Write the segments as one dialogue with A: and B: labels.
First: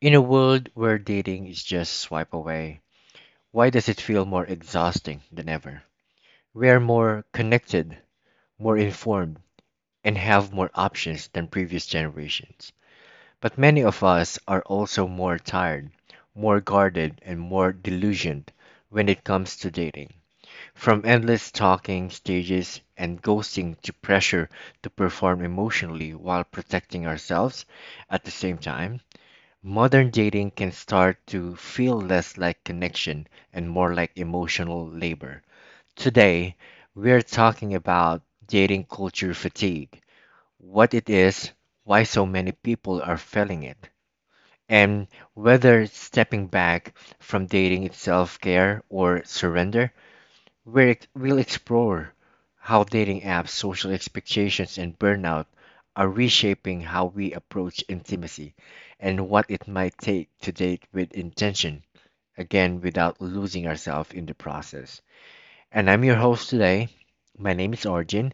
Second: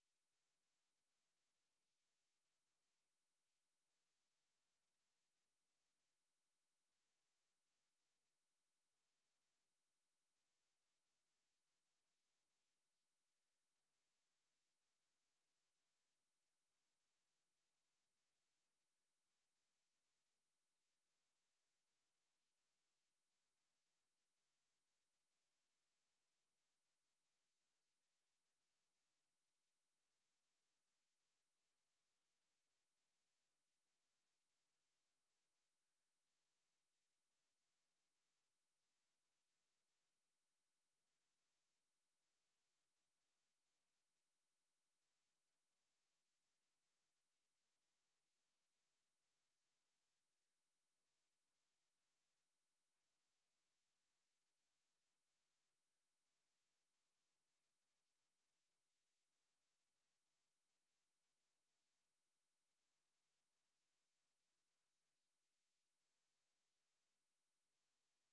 A: In a world where dating is just swipe away, why does it feel more exhausting than ever? We are more connected, more informed, and have more options than previous generations. But many of us are also more tired, more guarded, and more delusioned when it comes to dating. From endless talking stages and ghosting to pressure to perform emotionally while protecting ourselves at the same time, modern dating can start to feel less like connection and more like emotional labor. Today, we're talking about dating culture fatigue, what it is, why so many people are feeling it, and whether stepping back from dating is self care or surrender we'll explore how dating apps, social expectations, and burnout are reshaping how we approach intimacy and what it might take to date with intention, again, without losing ourselves in the process. And I'm your host today. My name is Arjun,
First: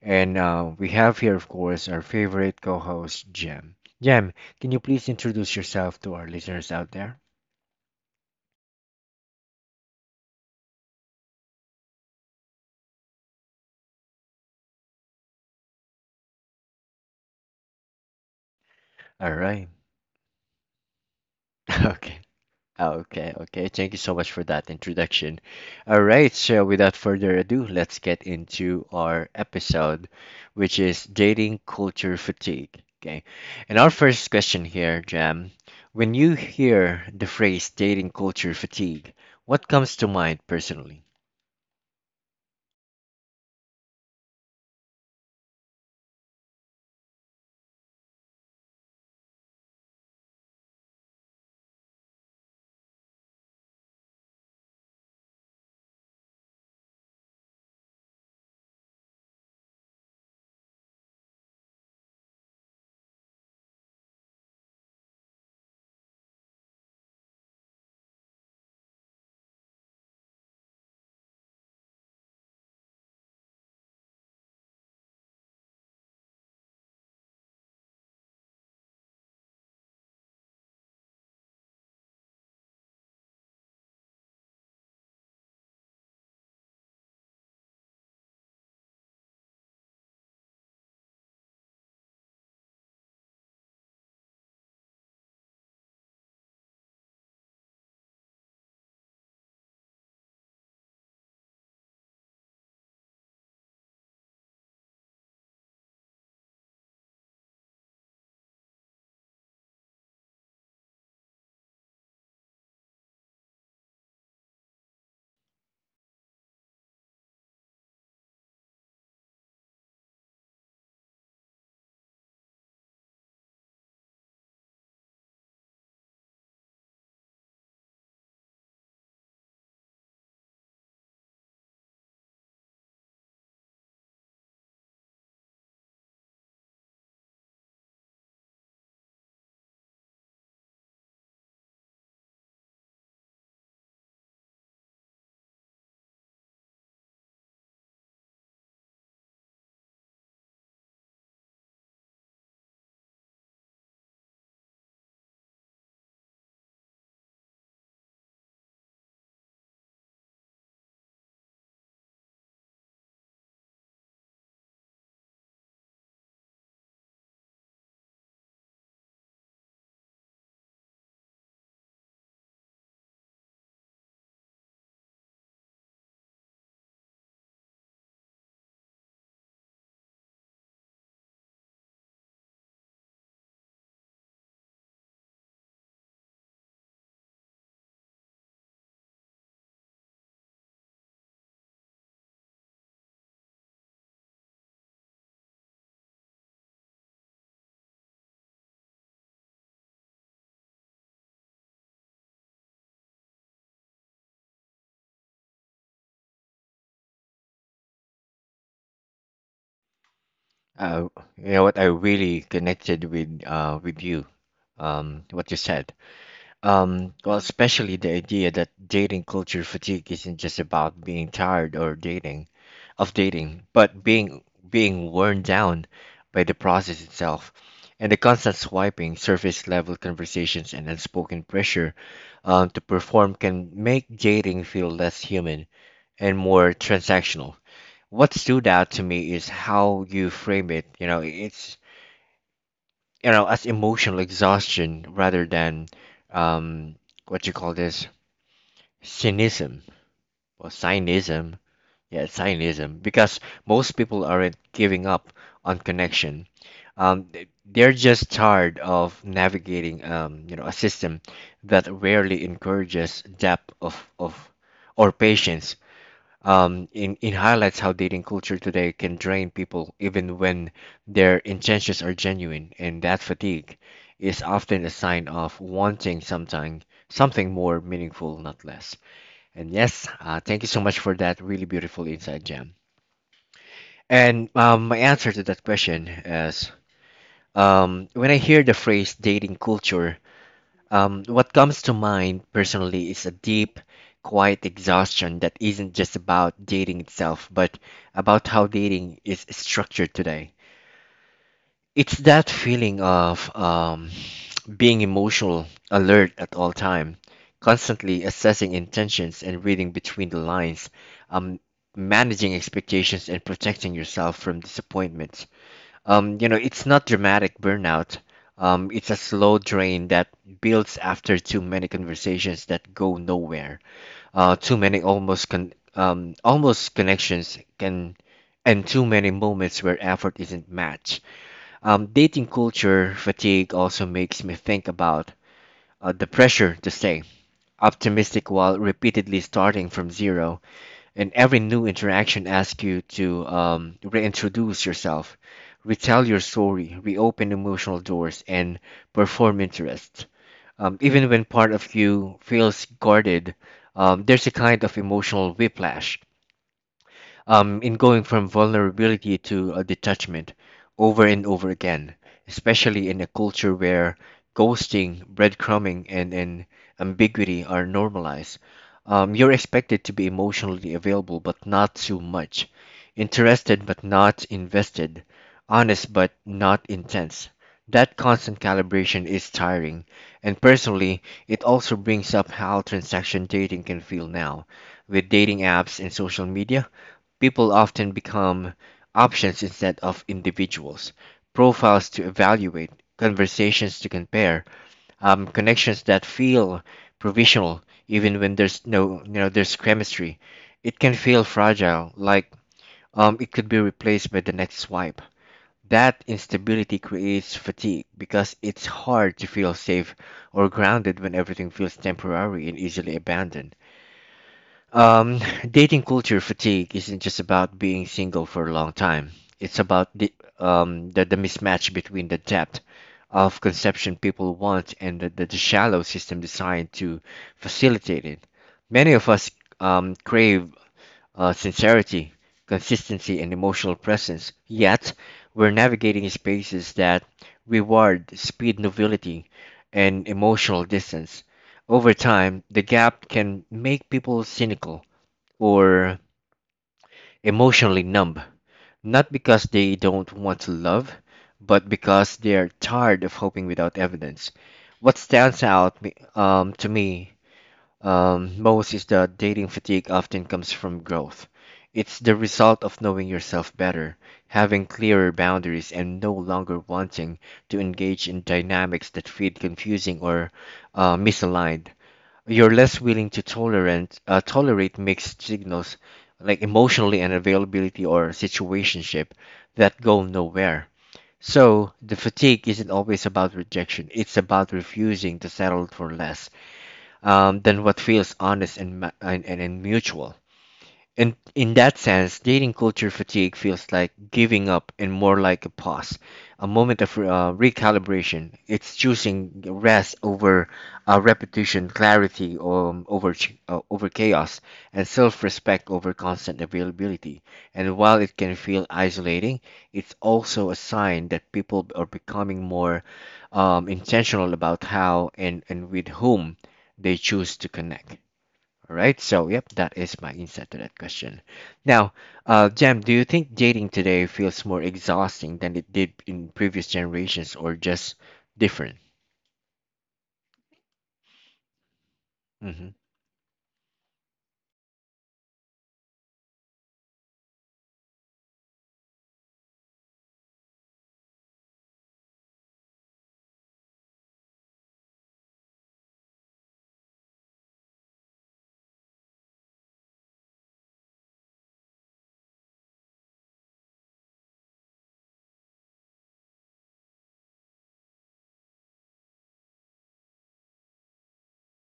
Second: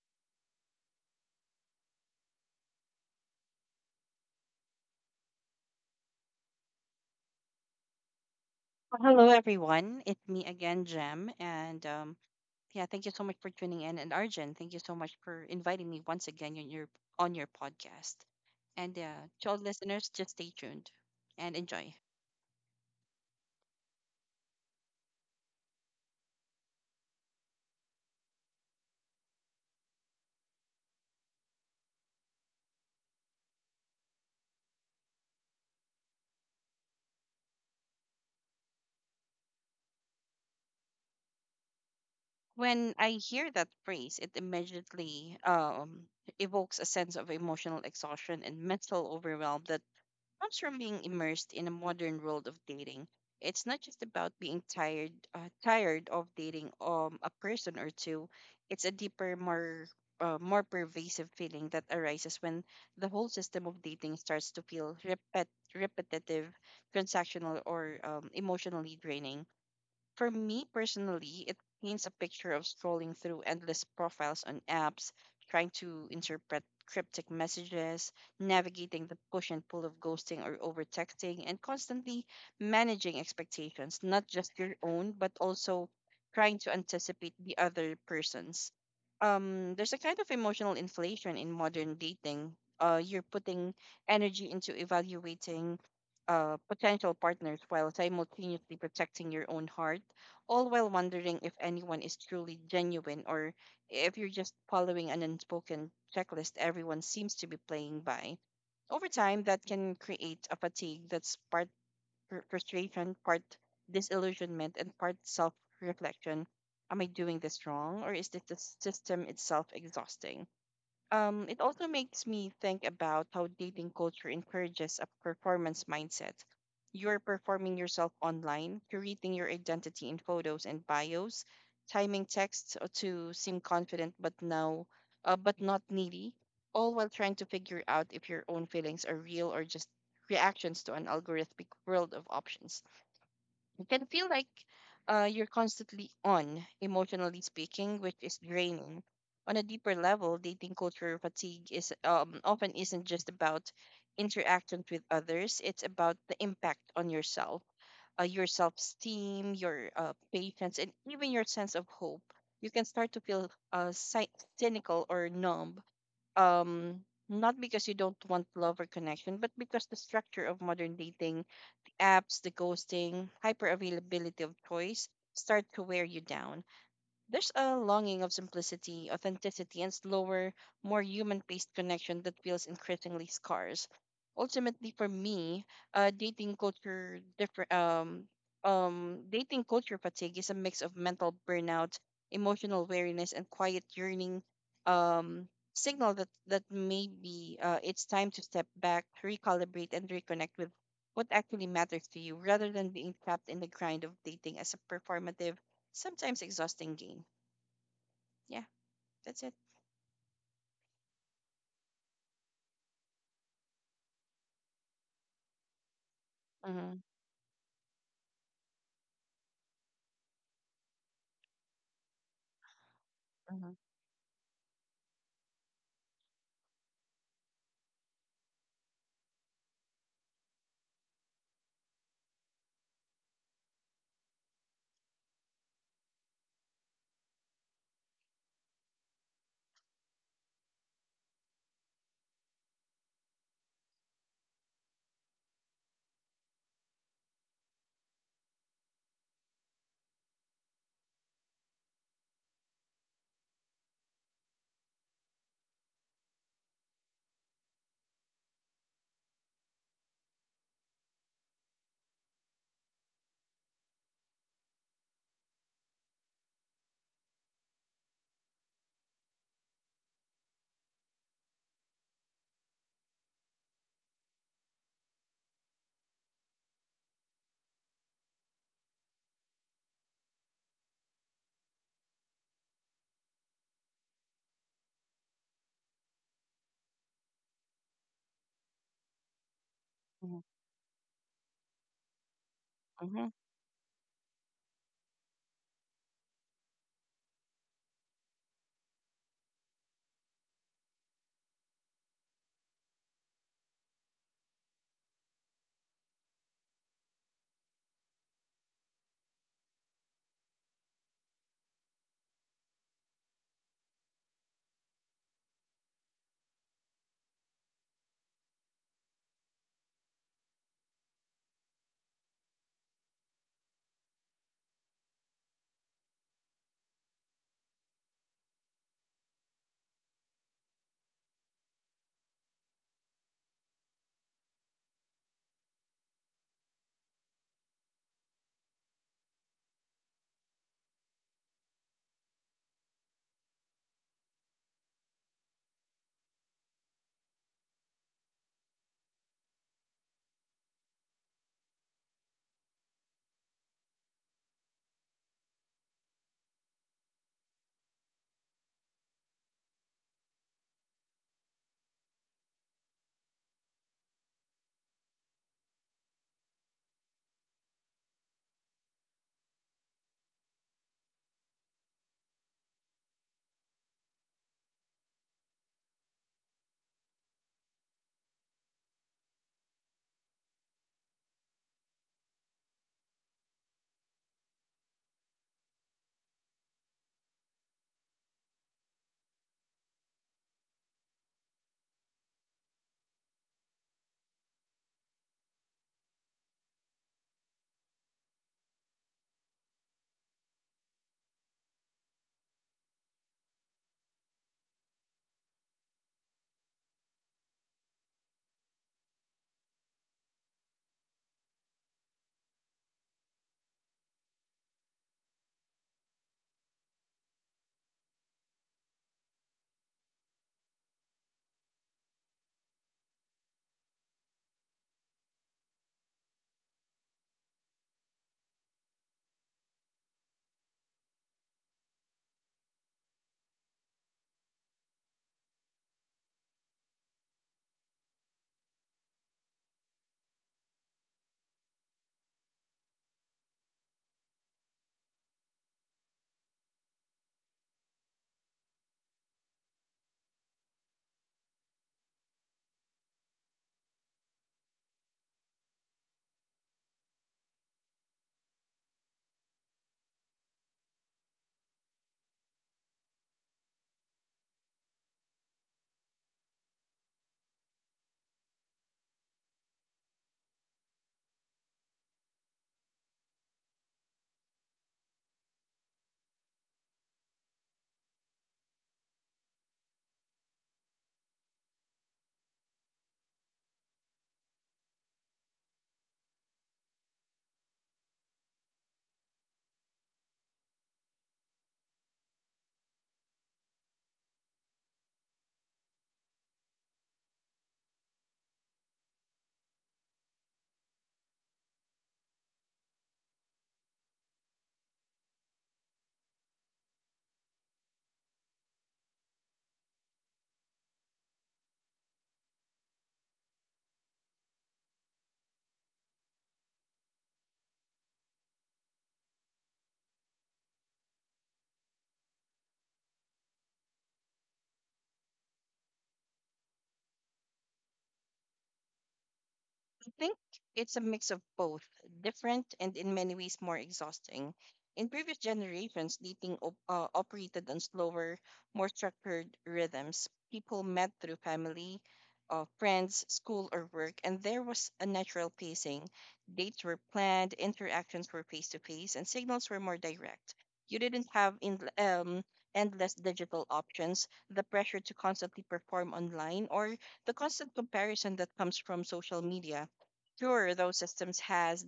A: and we have here, of course, our favorite co host, Jem. Jem, can you please introduce yourself to our listeners out there?
B: Well, hello, everyone. It's me again, Jem. And yeah, thank you so much for tuning in. And Arjun, thank you so much for inviting me once again on on your podcast. And
A: All
B: To all
A: right.
B: listeners, just stay tuned and enjoy.
A: Okay. Okay, okay. Thank you so much for that introduction. All right, so without further ado, let's get into our episode, which is dating culture fatigue. Okay. And our first question here, Jam, when you hear the phrase dating culture fatigue, what comes to mind personally?
B: When I hear that phrase, it immediately evokes a sense of emotional exhaustion and mental overwhelm that comes from being immersed in a modern world of dating. It's not just about being tired of dating a person or two. It's a deeper, more pervasive feeling that arises when the whole system of dating starts to feel repetitive, transactional, or emotionally draining. For me personally, it paints a picture of scrolling through endless profiles on apps, trying to interpret cryptic messages, navigating the push and pull of ghosting or over texting, and constantly managing expectations, not just your own, but also trying to anticipate the other person's. There's a kind of emotional inflation in modern dating. You're putting energy into evaluating potential partners while simultaneously protecting your own heart, all while wondering if anyone is truly genuine or if you're just following an unspoken checklist everyone seems to be playing by. Over time, that can create a fatigue that's part frustration, part disillusionment, and part self reflection. Am I doing this wrong, or is this the system itself exhausting? It also makes me think about how dating culture encourages a performance mindset. You're performing yourself online, curating your identity in photos and bios, timing texts to seem confident but not needy, all while trying to figure out if your own feelings are real or just reactions to an algorithmic world of options. It can feel like you're constantly on, emotionally speaking, which is draining. On a deeper level, dating culture fatigue is often isn't just about interactions with others. It's about the impact on yourself, your self-esteem, your patience, and even your sense of hope. You can start to feel cynical or numb, um, not because you don't want love or connection, but because the structure of modern dating, the apps, the ghosting, hyper availability of choice, start to wear you down. There's a longing of simplicity, authenticity, and slower, more human paced connection that feels increasingly scarce. Ultimately, for me, dating culture different. Dating culture fatigue is a mix of mental burnout, emotional weariness, and quiet yearning. Signal that maybe it's time to step back, recalibrate, and reconnect with what actually matters to you, rather than being trapped in the grind of dating as a performative, sometimes exhausting game. Yeah, that's it.
A: Uh, you know what? I really connected with you, what you said.
B: Mm-hmm,
A: Well, especially the idea that dating culture fatigue isn't just about being tired or dating of dating,
B: mm-hmm,
A: but being worn down by the process itself and the constant swiping, surface level conversations, and unspoken pressure to perform can make dating feel less human and more transactional. What stood out to me is how you frame it. You know, it's as emotional exhaustion rather than um, what you call this cynism or cynism. Yeah, it's Zionism because most people aren't giving up on connection. They're just tired of navigating, a system that rarely encourages depth of or patience. In highlights how dating culture today can drain people even when their intentions are genuine, and that fatigue is often a sign of wanting something more meaningful, not less. And yes, thank you so much for that really beautiful insight, Jam. And my answer to that question is when I hear the phrase dating culture, what comes to mind personally is a
B: mm-hmm.
A: deep, quiet exhaustion that isn't just about dating itself, but about how dating is structured today. It's that feeling of being emotional, alert at all time, constantly assessing intentions and reading between the lines, um, managing expectations and protecting yourself from disappointment. You know, it's not dramatic burnout. It's a slow drain that builds after too many conversations that go nowhere. Too many almost con almost connections can, and too many moments where effort isn't matched. Dating culture fatigue also makes me think about the pressure to stay optimistic while repeatedly starting from zero. And every new interaction asks you to reintroduce yourself, retell your story, reopen emotional doors, and perform interest. Even when part of you feels guarded, there's a kind of emotional whiplash in going from vulnerability to a detachment over and over again, especially in a culture where ghosting, breadcrumbing, and ambiguity are normalized. You're expected to be emotionally available, but not too much, interested but not invested, honest but not intense. That constant calibration is tiring, and personally, it also brings up how transaction dating can feel now with dating apps and social media. People often become options instead of individuals, profiles to evaluate, conversations to compare, connections that feel provisional even when there's no you know there's chemistry. It can feel fragile, like it could be replaced by the next swipe. That instability creates fatigue because it's hard to feel safe or grounded when everything feels temporary and easily abandoned. Um, Dating culture fatigue isn't just about being single for a long time. It's about the mismatch between the depth of conception people want and the shallow system designed to facilitate it. Many of us crave sincerity, consistency, and emotional presence. Yet, we're navigating spaces that reward speed, novelty, and emotional distance. Over time, the gap can make people cynical or emotionally numb, not because they don't want to love, but because they're tired of hoping without evidence. What to me most is that dating fatigue often comes from growth. It's the result of knowing yourself better, having clearer boundaries, and no longer wanting to engage in dynamics that feel confusing or misaligned. You're less willing to tolerant tolerate mixed signals like emotionally and availability or situationship that go nowhere. So the fatigue isn't always about rejection. It's about refusing to settle for less than what feels honest and mutual. And in that sense, dating culture fatigue feels like giving up and more like a pause, a moment of recalibration. It's choosing rest over repetition, clarity over chaos, and self respect over constant availability. And while it can feel isolating, it's also a sign that people are becoming more intentional about how and with whom they choose to connect. All right. So, yep, that is my insight to that question. Now, Jam, do you think dating today feels more exhausting than it did in previous generations or just different?
B: I think it's a mix of both, different
A: Hmm.
B: and in many ways more exhausting. In previous generations, dating operated on slower, more structured rhythms. People met through family, friends, school, or work, and there was a natural pacing. Dates were planned, interactions were face to face, and signals were more direct. You didn't have endless digital options, the pressure to constantly perform online, or the constant comparison that comes from social media. Sure, those systems has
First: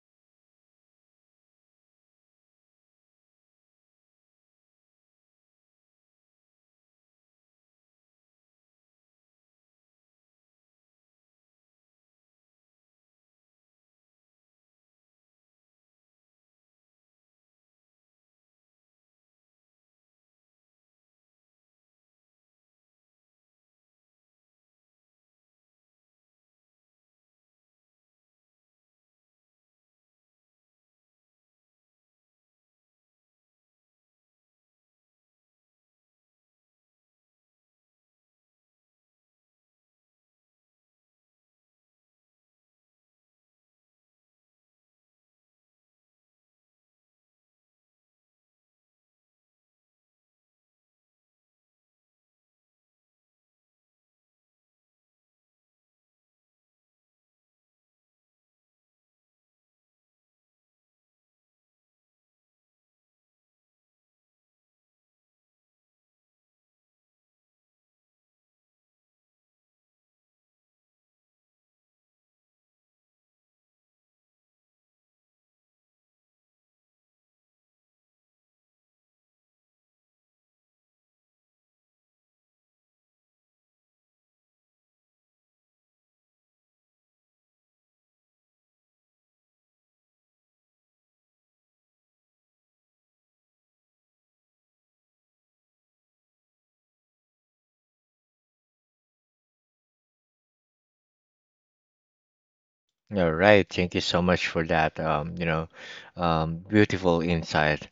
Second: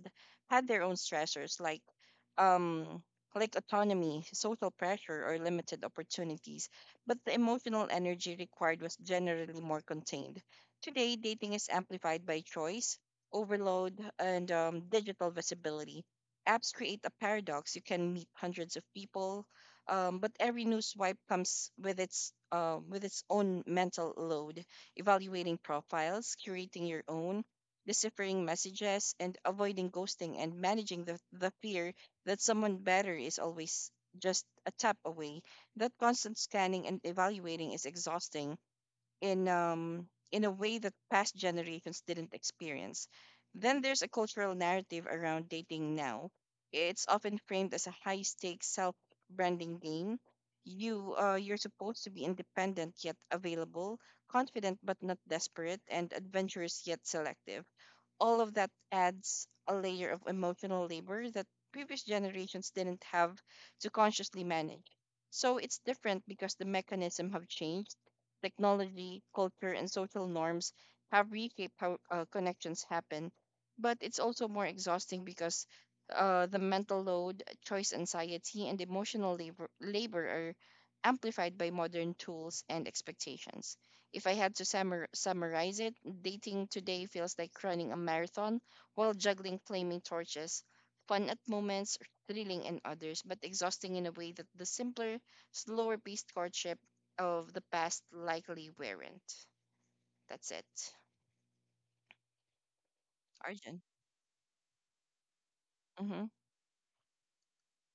B: had their own stressors um, like autonomy, social pressure, or limited opportunities, but the emotional energy required was generally more contained. Today, dating is amplified by choice, overload, and digital visibility. Apps create a paradox. You can meet hundreds of people, but every new swipe comes with its own mental load. Evaluating profiles, curating your own, deciphering messages, and avoiding ghosting, and managing the fear that someone better is always just a tap away. That constant scanning and evaluating is exhausting in a way that past generations didn't experience. Then there's a cultural narrative around dating now. It's often framed as a high stakes self branding game. You're supposed to be independent yet available, confident but not desperate, and adventurous yet selective. All of that adds a layer of emotional labor that previous generations didn't have to consciously manage. So it's different because the mechanism have changed. Technology, culture, and social norms have reshaped how connections happen. But it's also more exhausting because the mental load, choice anxiety, and emotional labor are amplified by modern tools and expectations. If I had to summarize it, dating today feels like running a marathon while juggling flaming torches. Fun at moments, thrilling in others, but exhausting in a way that the simpler, slower paced courtship of the past likely weren't. That's it.
A: All right,
B: Arjun.
A: thank you so much for that. You know,
B: Mm-hmm.
A: beautiful insight.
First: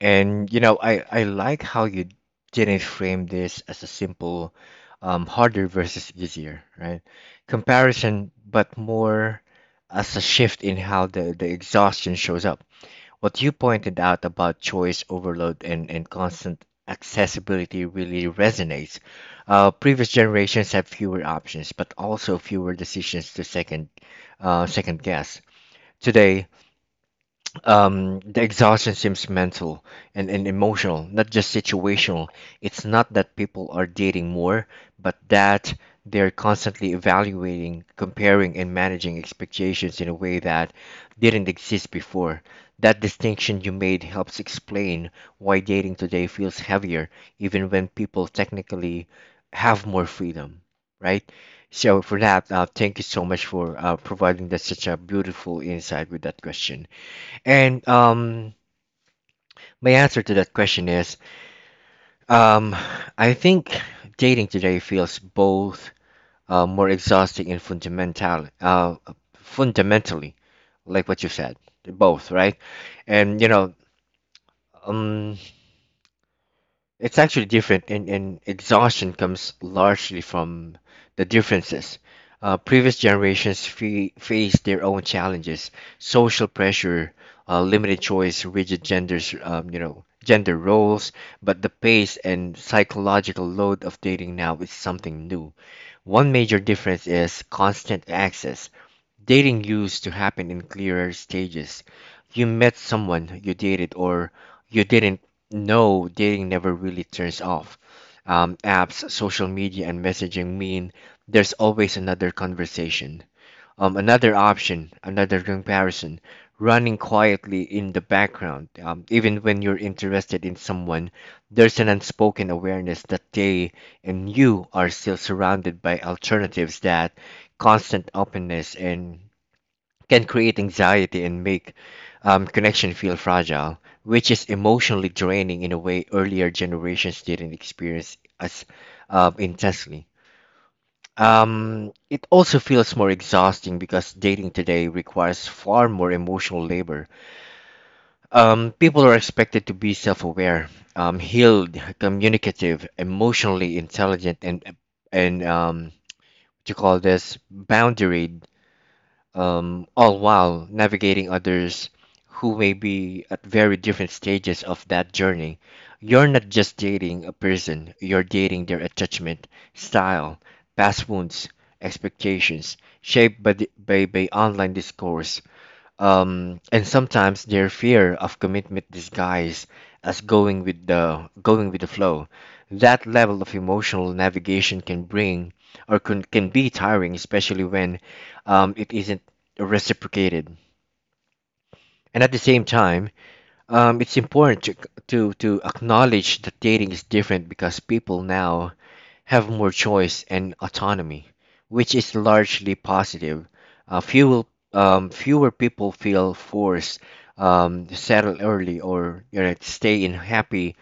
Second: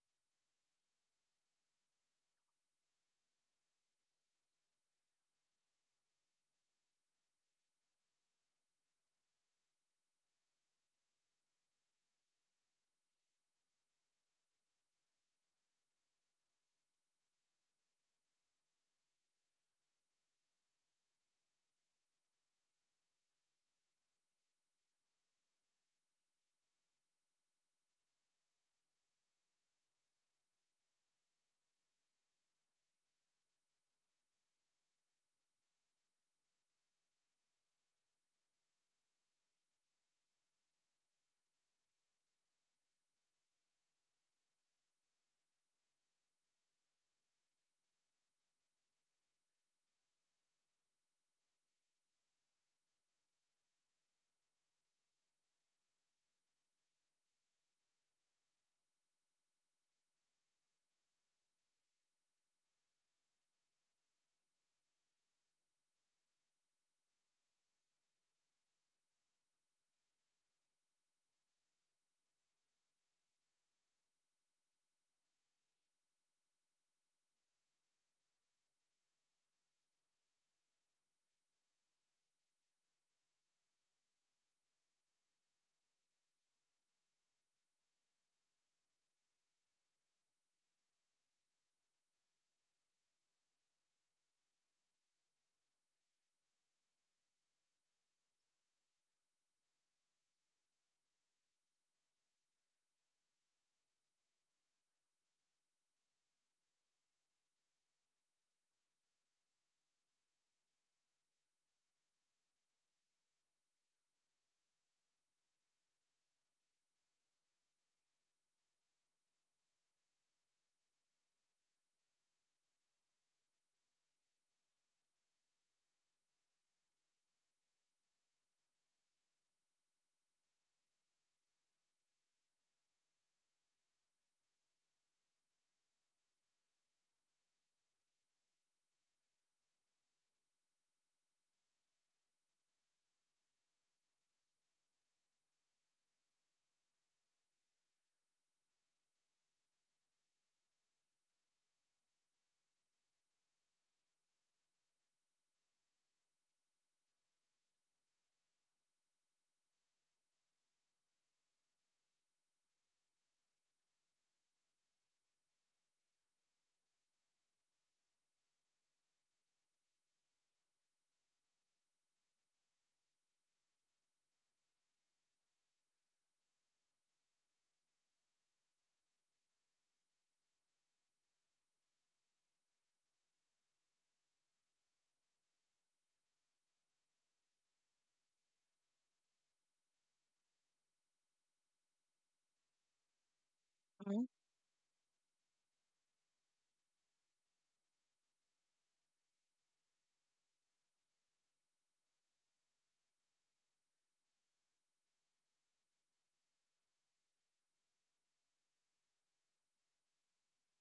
A: And you know, I like how you didn't frame this as a simple, harder versus easier, right? Comparison, but more as a shift in how the exhaustion shows up. What you pointed out about choice overload and constant accessibility really resonates. Previous generations had fewer options, but also fewer decisions to second guess. Today, the exhaustion seems mental and emotional, not just situational. It's not that people are dating more, but that they're constantly evaluating, comparing, and managing expectations in a way that didn't exist before. That distinction you made helps explain why dating today feels heavier, even when people technically have more freedom, right? So, for that, thank you so much for providing that such a beautiful insight with that question. And my answer to that question is, um, I think dating today feels both more exhausting and fundamentally, like what you said, both, right? And you know, um, it's actually different, and exhaustion comes largely from the differences. Previous generations faced their own challenges, social pressure, limited choice, rigid genders, you know, gender roles. But the pace and psychological load of dating now is something new. One major difference is constant access. Dating used to happen in clearer stages. You met someone, you dated, or you didn't. No, dating never really turns off. Apps, social media, and messaging mean there's always another conversation, another option, another comparison running quietly in the background. Even when you're interested in someone, there's an unspoken awareness that they and you are still surrounded by alternatives. That constant openness and can create anxiety and make connection feel fragile, which is emotionally draining in a way earlier generations didn't experience as intensely. It also feels more exhausting because dating today requires far more emotional labor. People are expected to be self-aware, healed, communicative, emotionally intelligent, and and um, to call this boundary all while navigating others who may be at very different stages of that journey. You're not just dating a person, you're dating their attachment, style, past wounds, expectations, shaped by, by online discourse, and sometimes their fear of commitment disguised as going with the flow. That level of emotional navigation can bring or can be tiring, especially when it isn't reciprocated. And at the same time, it's
B: Mm-hmm.
A: important to acknowledge that dating is different because people now have more choice and autonomy, which is largely positive. Uh, fewer people feel forced to settle early or you know, to stay in happy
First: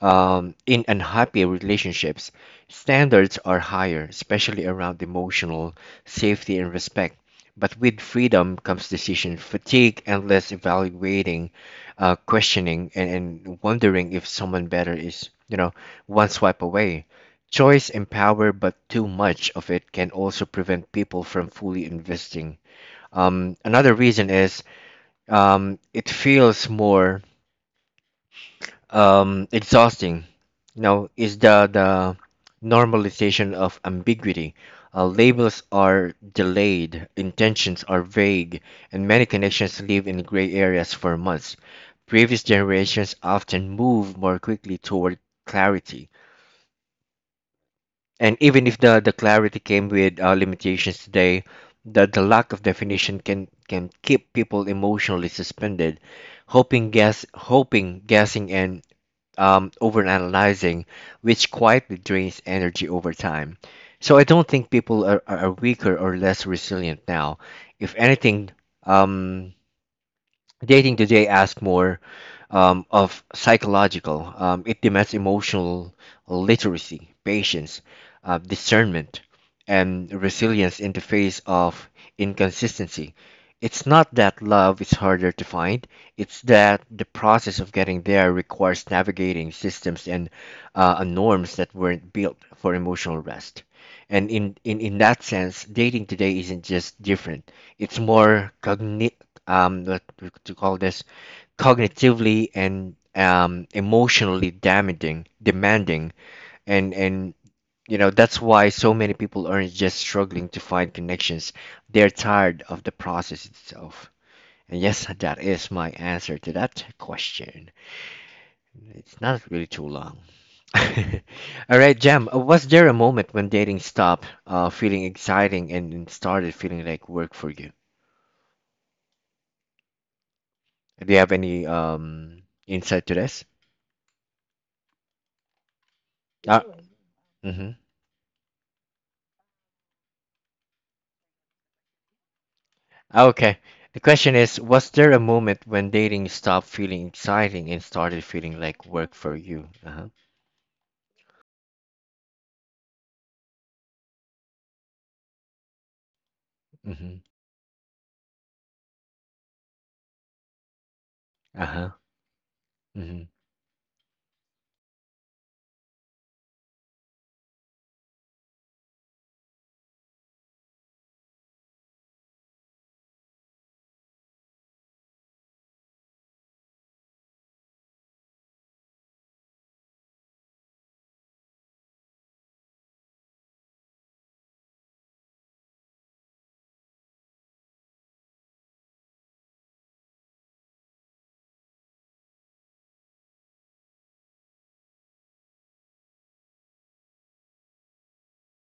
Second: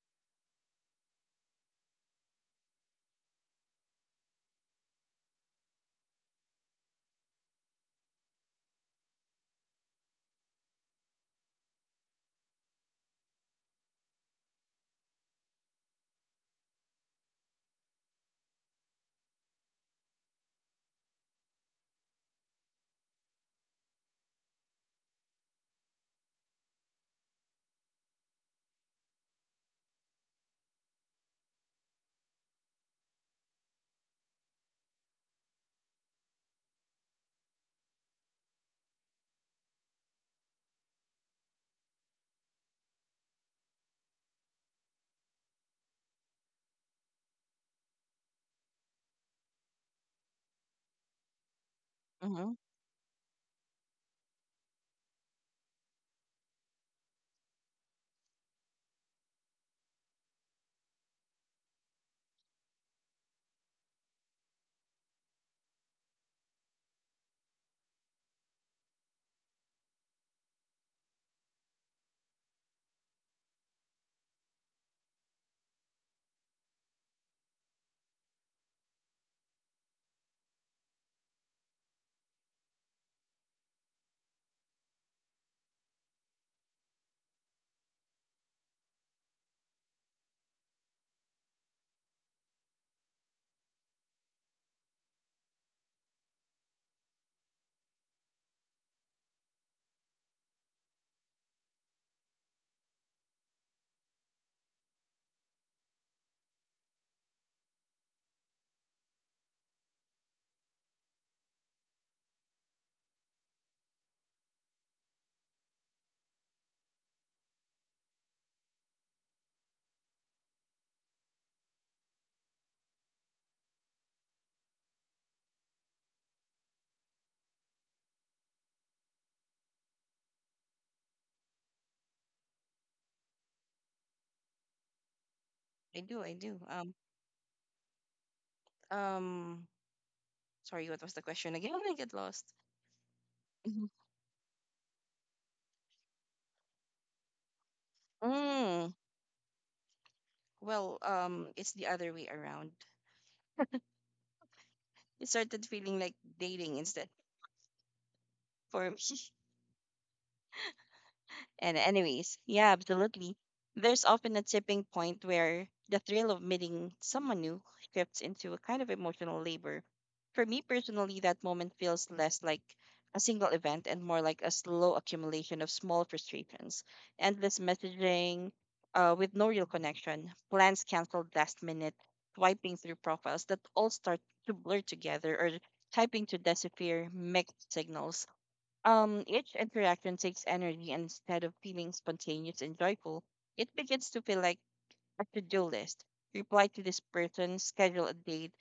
A: in unhappy relationships, standards are higher, especially around emotional safety and respect. But with freedom comes decision fatigue, endless evaluating, questioning, and wondering if someone better is, you know, one swipe away. Choice and power, but too much of it can also prevent people from fully investing. Another reason is it feels more exhausting, you know, is the normalization of ambiguity. Labels are delayed, intentions are vague, and many connections live in gray areas for months. Previous generations often move more quickly toward clarity, and even if the clarity came with limitations today, the lack
B: Mm-hmm.
A: of definition can keep people emotionally suspended, hoping guessing and overanalyzing, which quietly drains energy over time. So I don't think people are weaker or less resilient now. If anything, um, dating today asks more of psychological. It demands emotional literacy, patience, discernment, and resilience in the face of inconsistency. It's not that love is harder to find, it's that the process of getting there requires navigating systems and norms that weren't built for emotional rest. And in that sense, dating today isn't just different, it's more cognitive, what we could call this cognitively and emotionally damaging, demanding, and that's why so many people aren't just struggling to find connections. They're tired of the process itself. And yes, that is my answer to that question. It's not really too long. All right, Jam, was there a moment when dating stopped feeling exciting and started feeling like work for you? Do you have any insight to this?
B: I do, I
A: Uh,
B: do.
A: Sure.
B: Um, Sorry, what was the question again? I get lost.
A: Okay.
B: Hmm.
A: The question is, was there a moment when dating stopped feeling exciting and started feeling like
B: Mm,
A: work for you? Uh-huh.
B: well, it's the other way around. It started feeling like dating instead
A: Mm-hmm.
B: for me. And
A: Uh-huh.
B: anyways, yeah,
A: Mm-hmm.
B: absolutely. There's often a tipping point where the thrill of meeting someone new shifts into a kind of emotional labor. For me personally, that moment feels less like a single event and more like a slow accumulation of small frustrations, endless messaging with no real connection, plans canceled last minute, swiping through profiles that all start to blur together, or typing to decipher mixed signals. Each interaction takes energy, and instead of feeling spontaneous and joyful, it begins to feel like a to-do list. Reply to this person, schedule a date,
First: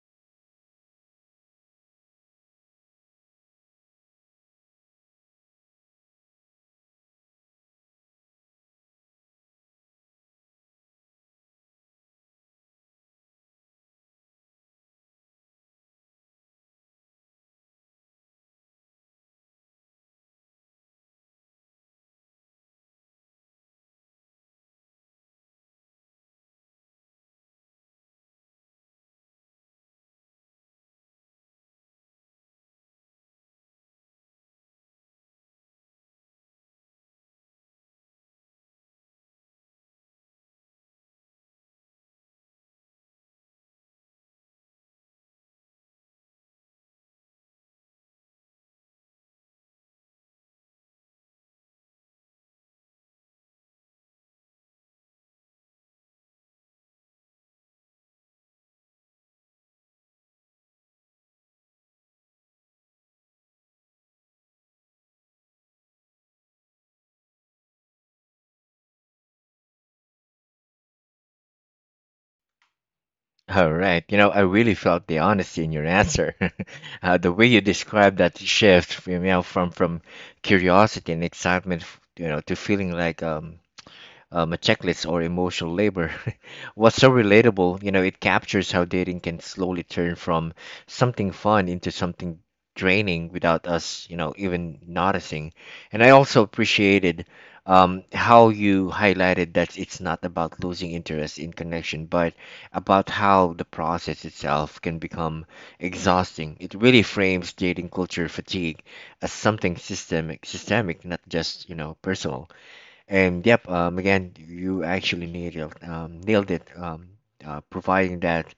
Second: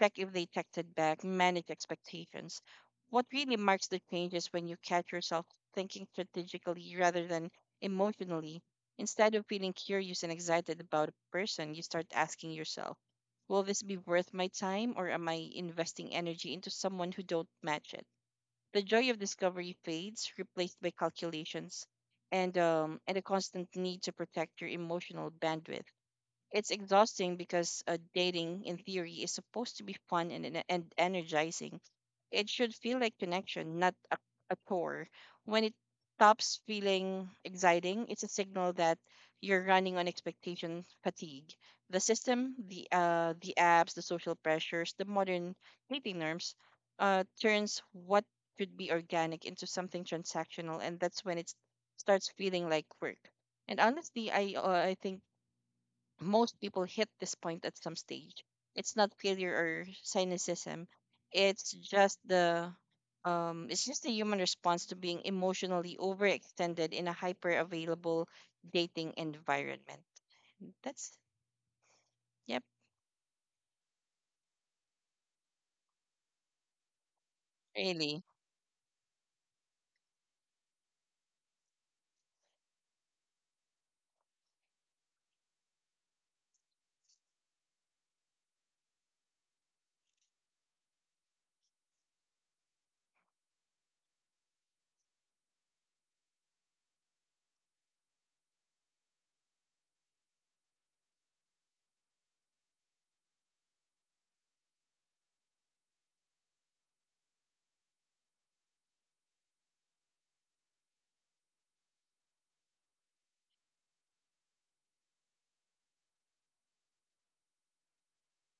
B: check if they texted back, manage expectations. What really marks the change is when you catch yourself thinking strategically rather than emotionally. Instead of feeling curious and excited about a person, you start asking yourself, will this be worth my time or am I investing energy into someone who don't match it? The joy of discovery fades, replaced by calculations and a constant need to protect your emotional bandwidth. It's exhausting because dating, in theory, is supposed to be fun and energizing. It should feel like connection, not a chore. When it stops feeling exciting, it's a signal that you're running on expectation fatigue. The system, the apps, the social pressures, the modern dating norms, turns what should be organic into something transactional, and that's when it starts feeling like work. And honestly, I think most people hit this point at some stage. It's not failure or cynicism. It's just the human response to being emotionally overextended in a hyper available dating environment. That's, yep.
A: All right. You know, I really felt the honesty in your answer. The way you described
B: Really.
A: that shift, you know, from curiosity and excitement, you know, to feeling like a checklist or emotional labor. What's so relatable, you know, it captures how dating can slowly turn from something fun into something draining without us, you know, even noticing. And I also appreciated how you highlighted that it's not about losing interest in connection, but about how the process itself can become exhausting. It really frames dating culture fatigue as something systemic, not just, you know, personal. And yep, again, you actually nailed it, providing that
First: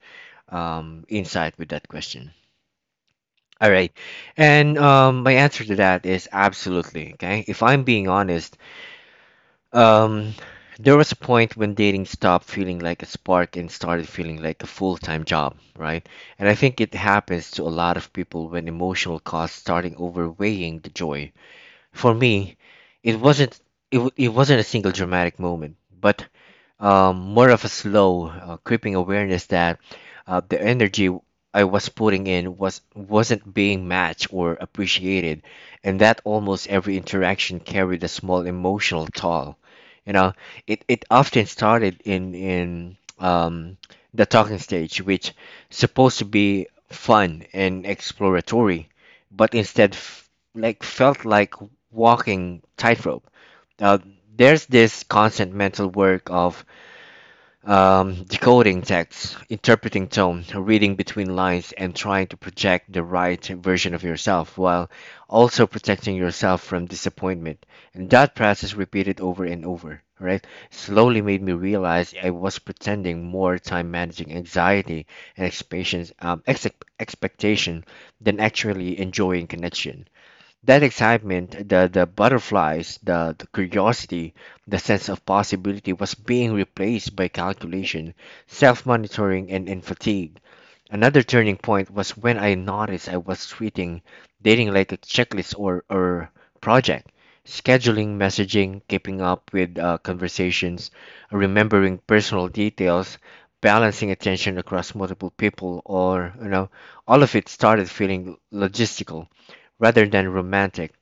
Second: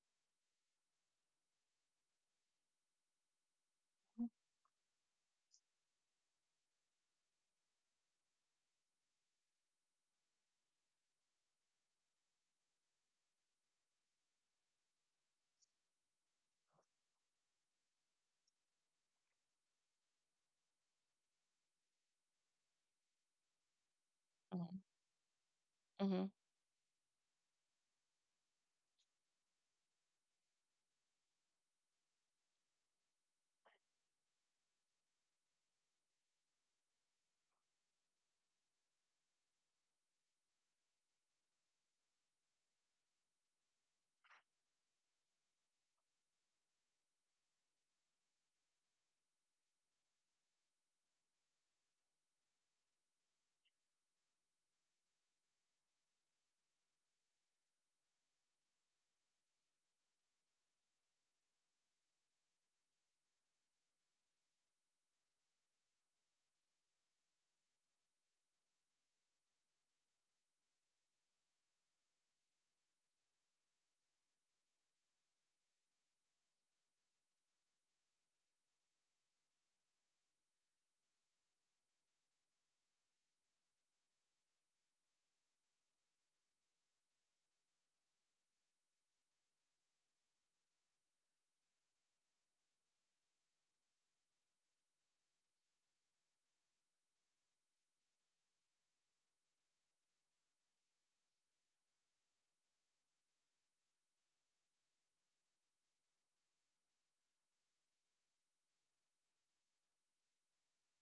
A: insight with that question. All right, and my answer to that is absolutely okay. If I'm being honest, um, there was a point when dating stopped feeling like a spark and started feeling like a full-time job, right? And I think it happens to a lot of people when emotional costs starting overweighing the joy. For me, it wasn't it it wasn't a single dramatic moment,
B: Mm-hmm.
A: but more of a slow, creeping awareness that the energy I was putting in wasn't being matched or appreciated, and that almost every interaction carried a small emotional toll. You know, it often started in the talking stage, which supposed to be fun and exploratory, but like felt like walking tightrope. Uh, there's this constant mental work of decoding text, interpreting tone, reading between lines, and trying to project the right version of yourself while also protecting yourself from disappointment. And that process repeated over and over, right? Slowly made me realize I was pretending more time managing anxiety and expectations, expectation than actually enjoying connection. That excitement, the butterflies, the curiosity, the sense of possibility was being replaced by calculation, self monitoring, and fatigue. Another turning point was when I noticed I was treating dating like a checklist or project, scheduling messaging, keeping up with conversations, remembering personal details, balancing attention across multiple people, or, you know, all of it started feeling logistical rather than romantic.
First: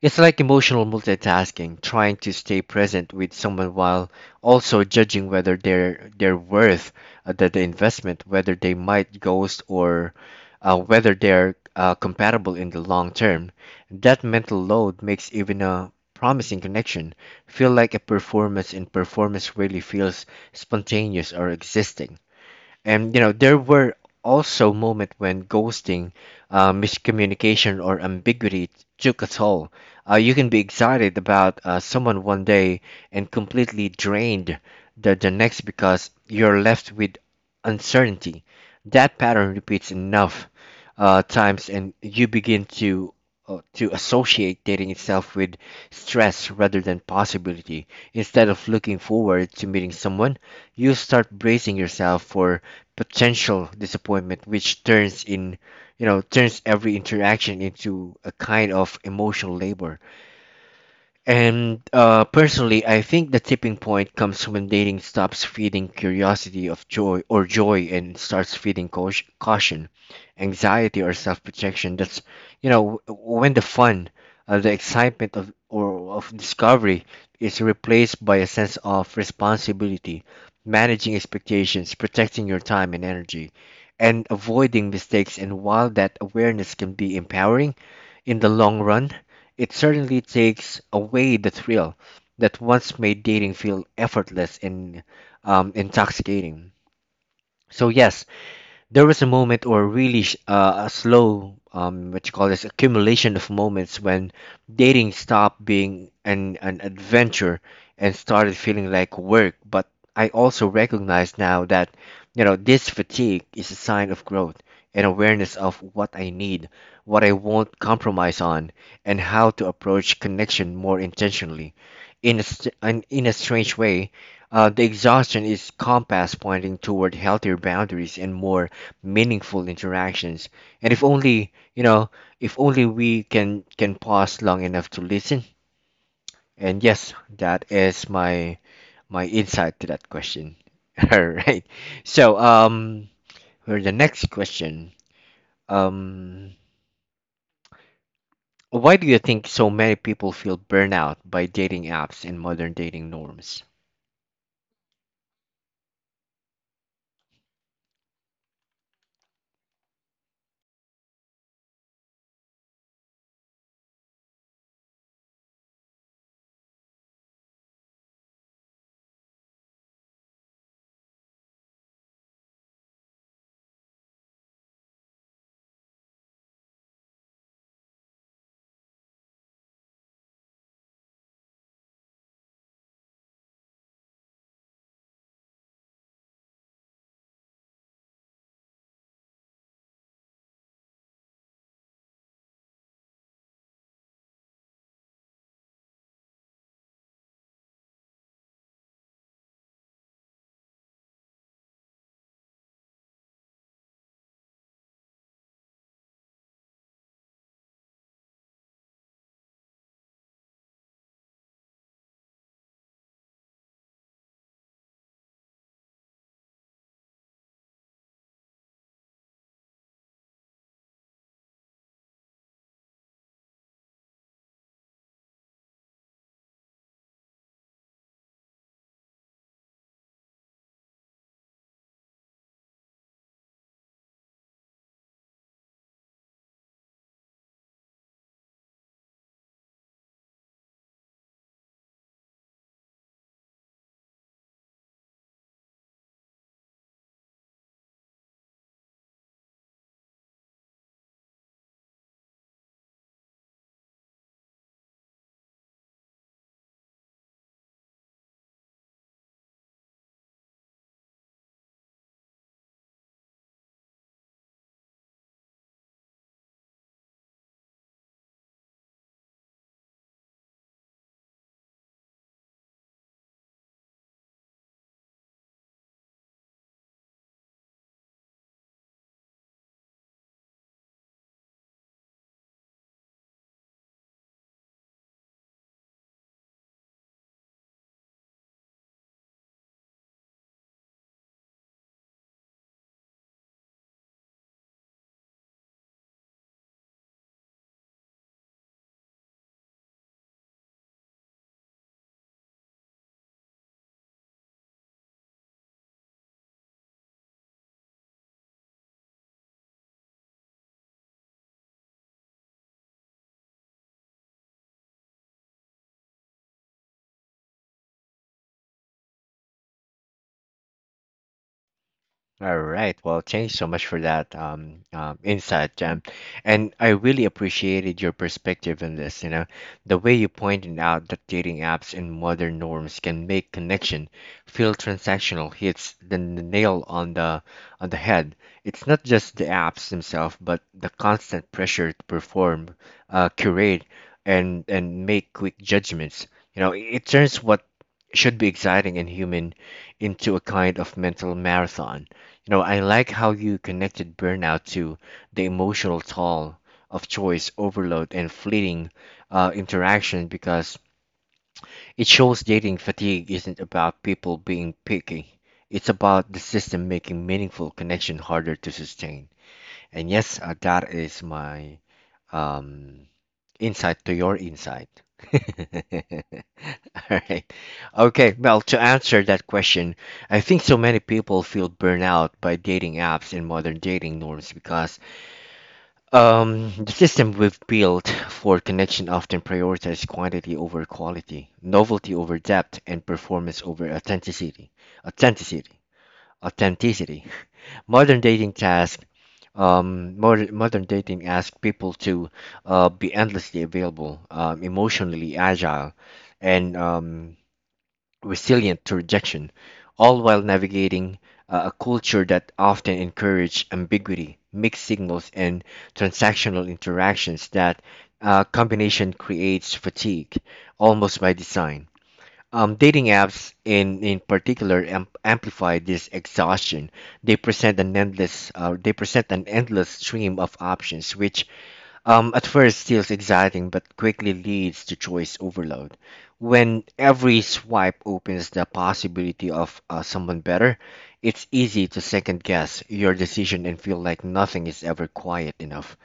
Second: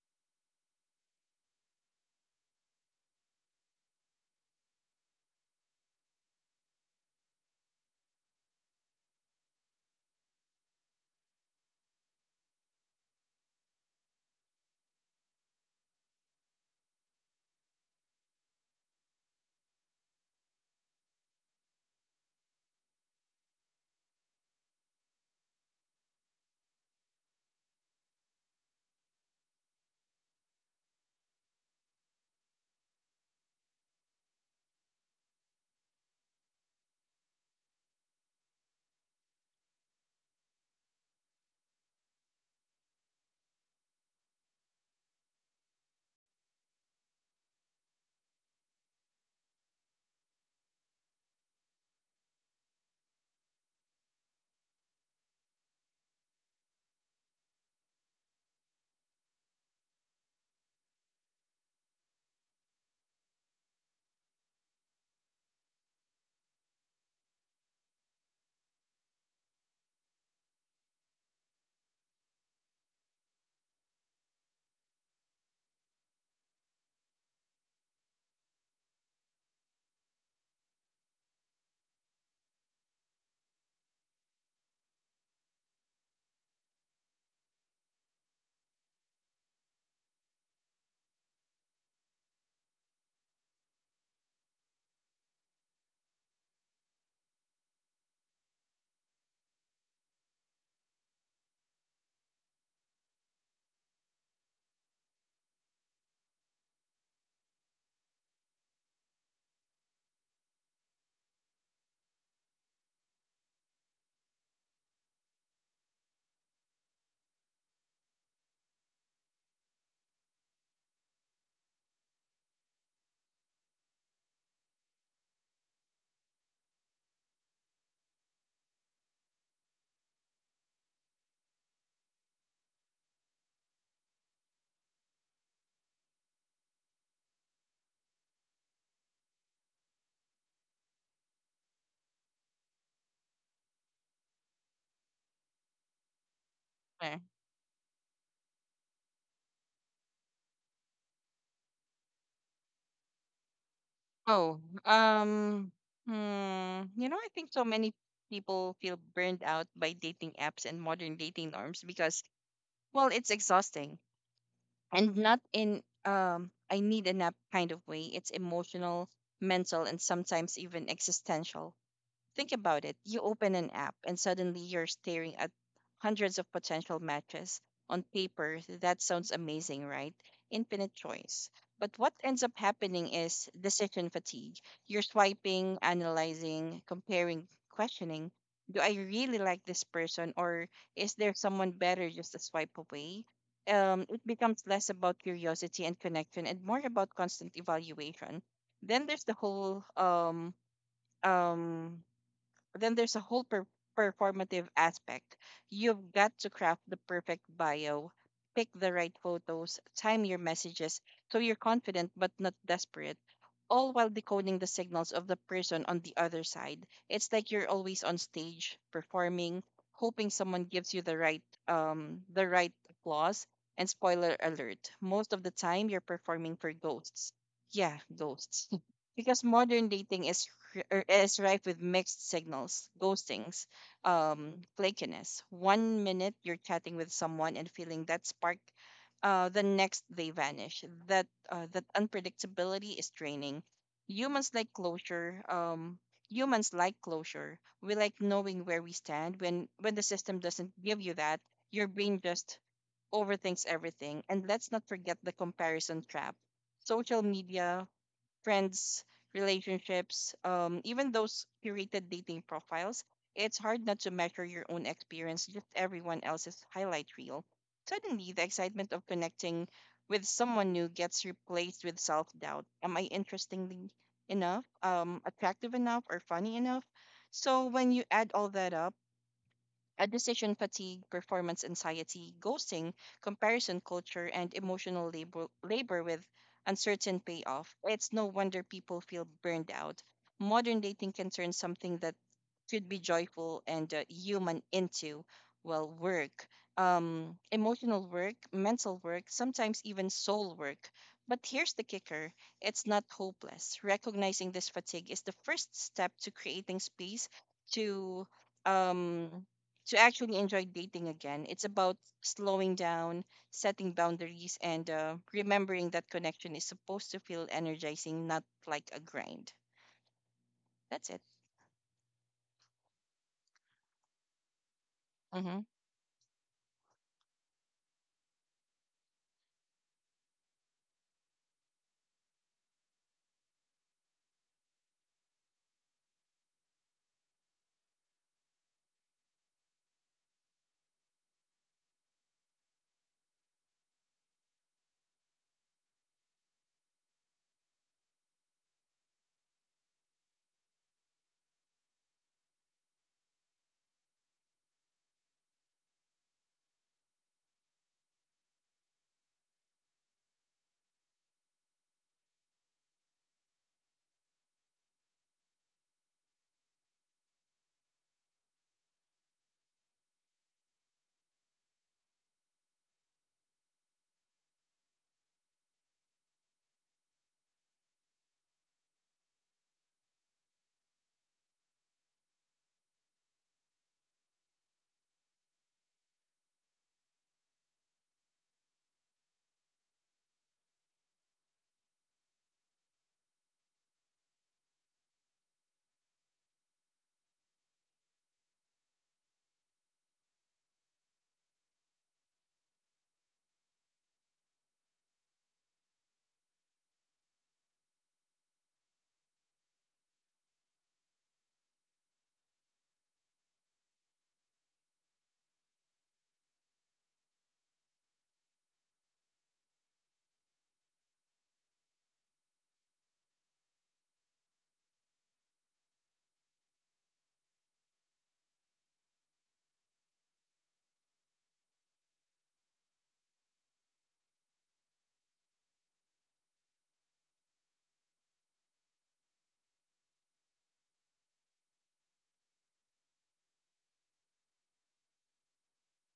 A: It's like emotional multitasking, trying to stay present with someone while also judging whether they're worth the investment, whether they might ghost or whether they're compatible in the long term. That mental load makes even a promising connection feel like a performance, and performance really feels spontaneous or existing. And you know, there were also moments when ghosting, miscommunication, or ambiguity took a toll. You can be excited about someone one day and completely drained the next because you're left with uncertainty. That pattern repeats enough times, and you begin to associate dating itself with stress rather than possibility. Instead of looking forward to meeting someone, you start bracing yourself for potential disappointment, which turns in you know turns every interaction into a kind of emotional labor. And personally, I think the tipping point comes when dating stops feeding curiosity of joy or joy and starts feeding caution, caution anxiety, or self-protection. That's, you know, when the fun, the excitement of discovery is replaced by a sense of responsibility, managing expectations, protecting your time and energy, and avoiding mistakes. And while that awareness can be empowering in the long run, it certainly takes away the thrill that once made dating feel effortless and intoxicating. So, yes, there was a moment, or really a slow what you call this accumulation of moments when dating stopped being an adventure and started feeling like work, but I also recognize now that, you know, this fatigue is a sign of growth and awareness of what I need, what I won't compromise on, and how to approach connection more intentionally in a, in a strange way. The exhaustion is compass pointing toward healthier boundaries and more meaningful interactions. And if only, you know, if only we can pause long enough to listen. And yes, that is my insight to that question. All right. So, for the next question, um, why do you think so many people feel burnout by dating apps and modern dating norms?
B: Oh, um, hmm, you know, I think so many people feel burned out by dating apps and modern dating norms because, well, it's exhausting and not in "I need a nap" kind of way. It's emotional, mental, and sometimes even existential. Think about it. You open an app and suddenly you're staring at hundreds of potential matches. On paper, that sounds amazing, right? Infinite choice. But what ends up happening is decision fatigue. You're swiping, analyzing, comparing, questioning. Do I really like this person or is there someone better just a swipe away? It becomes less about curiosity and connection and more about constant evaluation. Then there's the whole um then there's a whole performative aspect. You've got to craft the perfect bio, pick the right photos, time your messages so you're confident but not desperate, all while decoding the signals of the person on the other side. It's like you're always on stage performing, hoping someone gives you the right applause. And spoiler alert, most of the time you're performing for ghosts. Yeah, ghosts, because modern dating is rife with mixed signals, ghostings, flakiness. One minute you're chatting with someone and feeling that spark, the next they vanish. That unpredictability is draining. Humans like closure. We like knowing where we stand. When the system doesn't give you that, your brain just overthinks everything. And let's not forget the comparison trap: social media, friends, relationships, even those curated dating profiles. It's hard not to measure your own experience, just everyone else's highlight reel. Suddenly, the excitement of connecting with someone new gets replaced with self doubt. Am I interestingly enough, attractive enough, or funny enough? So, when you add all that up, a decision fatigue, performance anxiety, ghosting, comparison culture, and emotional labor with uncertain payoff. It's no wonder people feel burned out. Modern dating can turn something that could be joyful and human into, well, work, emotional work, mental work, sometimes even soul work. But here's the kicker, it's not hopeless. Recognizing this fatigue is the first step to creating space to. Um, to actually enjoy dating again. It's about slowing down, setting boundaries, and remembering that connection is supposed to feel energizing, not like a grind. That's it.
A: All right. Well, thanks so much for that
B: hmm
A: insight, Jam. And I really appreciated your perspective on this. You know, the way you pointed out that dating apps and modern norms can make connection feel transactional hits the nail on the head. It's not just the apps themselves, but the constant pressure to perform, curate, and make quick judgments. You know, it turns what should be exciting and human into a kind of mental marathon. You know, I like how you connected burnout to the emotional toll of choice overload and fleeting interaction because it shows dating fatigue isn't about people being picky. It's about the system making meaningful connection harder to sustain. And yes, that is my um, insight to your insight. Right. Okay. Well, to answer that question, I think so many people feel burnout by dating apps and modern dating norms because the system we've built for connection often prioritizes quantity over quality, novelty over depth, and performance over authenticity. Authenticity. Authenticity. Modern dating task. Modern dating asks people to be endlessly available, emotionally agile, and resilient to rejection, all while navigating a culture that often encourages ambiguity, mixed signals, and transactional interactions. That combination creates fatigue, almost by design. Dating apps, in particular, amplify this exhaustion. They present an endless stream of options, which at first, feels exciting, but quickly leads to choice overload. When every swipe opens the possibility of someone better, it's easy to second guess your decision and feel like nothing is ever quiet enough.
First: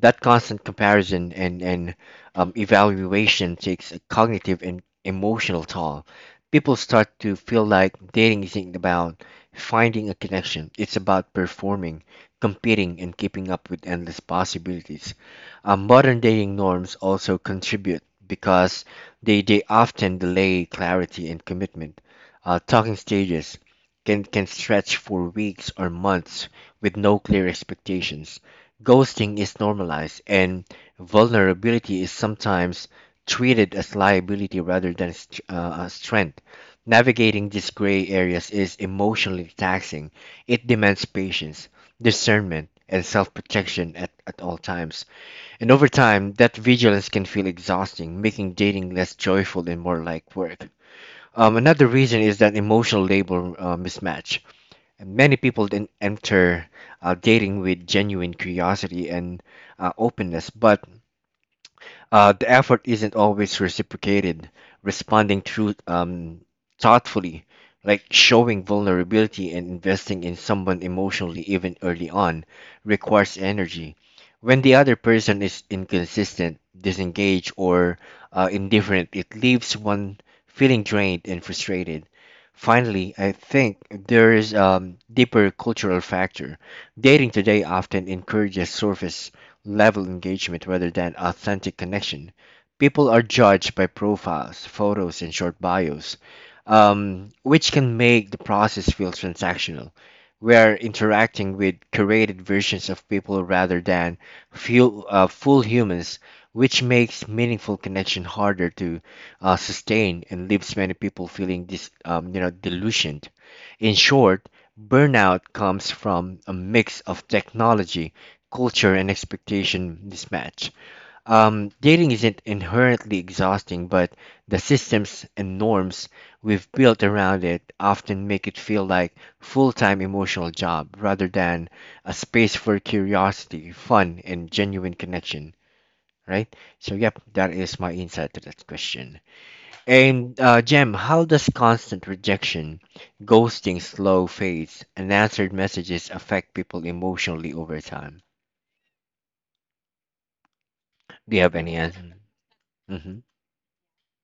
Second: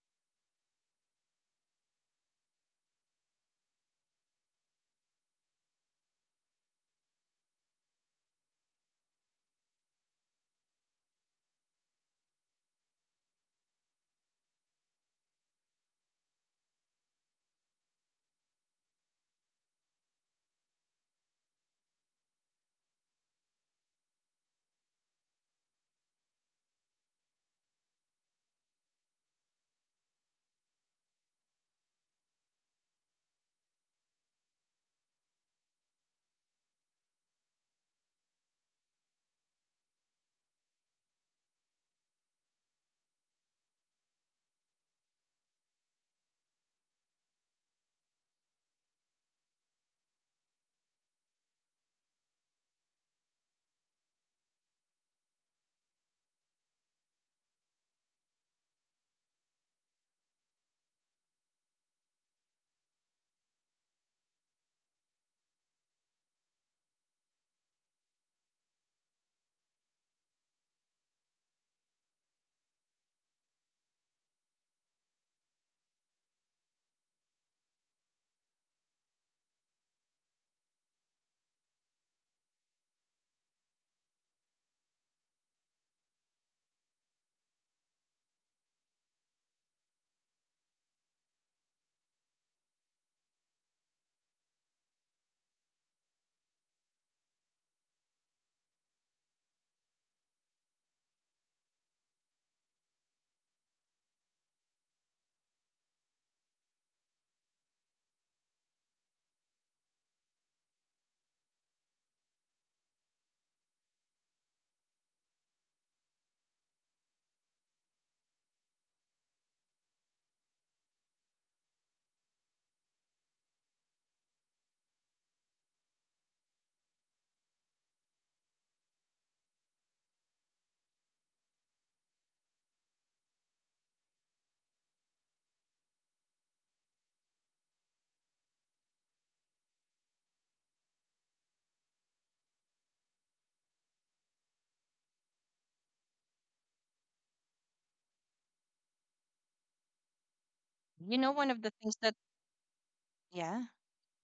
A: That constant comparison and evaluation takes a cognitive and emotional toll. People start to feel like dating isn't about finding a connection, it's about performing, competing, and keeping up with endless possibilities. Modern dating norms also contribute because they often delay clarity and commitment. Talking stages can stretch for weeks or months with no clear expectations. Ghosting is normalized, and vulnerability is sometimes treated as liability rather than a strength. Navigating these gray areas is emotionally taxing. It demands patience, discernment, and self protection at all times. And over time, that vigilance can feel exhausting, making dating less joyful and more like work. Another reason is that emotional label mismatch. And many people then enter dating with genuine curiosity and openness, but the effort isn't always reciprocated. Responding through thoughtfully, like showing vulnerability and investing in someone emotionally, even early on, requires energy. When the other person is inconsistent, disengaged, or indifferent, it leaves one feeling drained and frustrated. Finally, I think there is a deeper cultural factor. Dating today often encourages surface level engagement rather than authentic connection. People are judged by profiles, photos, and short bios, which can make the process feel transactional. We are interacting with curated versions of people rather than full humans, which makes meaningful connection harder to sustain and leaves many people feeling you know, delusioned. In short, burnout comes from a mix of technology culture and expectation mismatch. Dating isn't inherently exhausting, but the systems and norms we've built around it often make it feel like full-time emotional job rather than a space for curiosity, fun, and genuine connection, right? So, yep, that is my insight to that question. And, Jem, how does constant rejection, ghosting, slow fades, and answered messages affect people emotionally over time?
B: You know,
A: Do you
B: one
A: have
B: of the
A: any
B: things
A: answer? Hmm.
B: yeah,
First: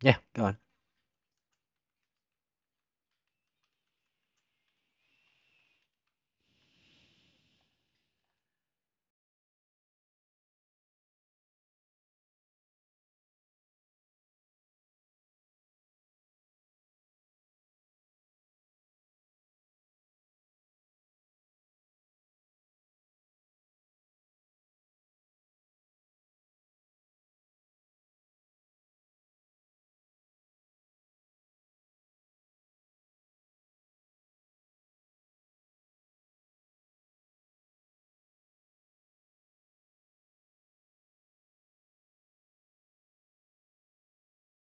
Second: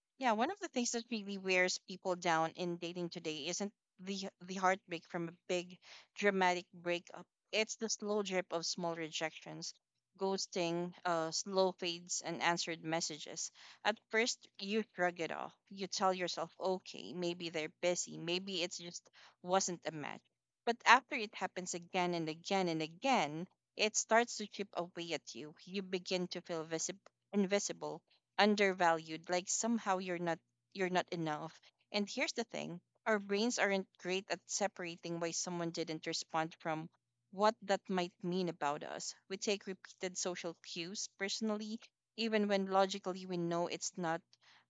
A: Yeah,
B: Yeah,
A: go
B: one of
A: on.
B: the things that really wears people down in dating today isn't the heartbreak from a big dramatic breakup. It's the slow drip of small rejections, ghosting, slow fades, and answered messages. At first, you shrug it off. You tell yourself, okay, maybe they're busy, maybe it's just wasn't a match. But after it happens again and again and again, it starts to chip away at you. You begin to feel invisible, undervalued, like somehow you're not enough. And here's the thing, our brains aren't great at separating why someone didn't respond from what that might mean about us. We take repeated social cues personally, even when logically we know it's not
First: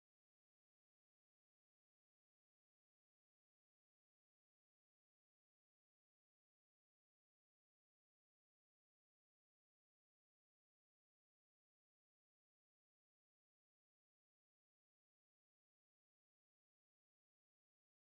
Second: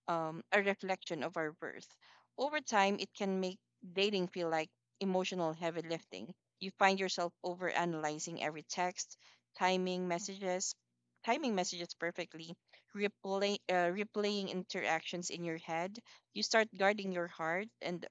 B: a reflection of our worth. Over time it can make dating feel like emotional heavy lifting. You find yourself over analyzing every text, timing messages timing messages perfectly, replaying interactions in your head. You start guarding your heart and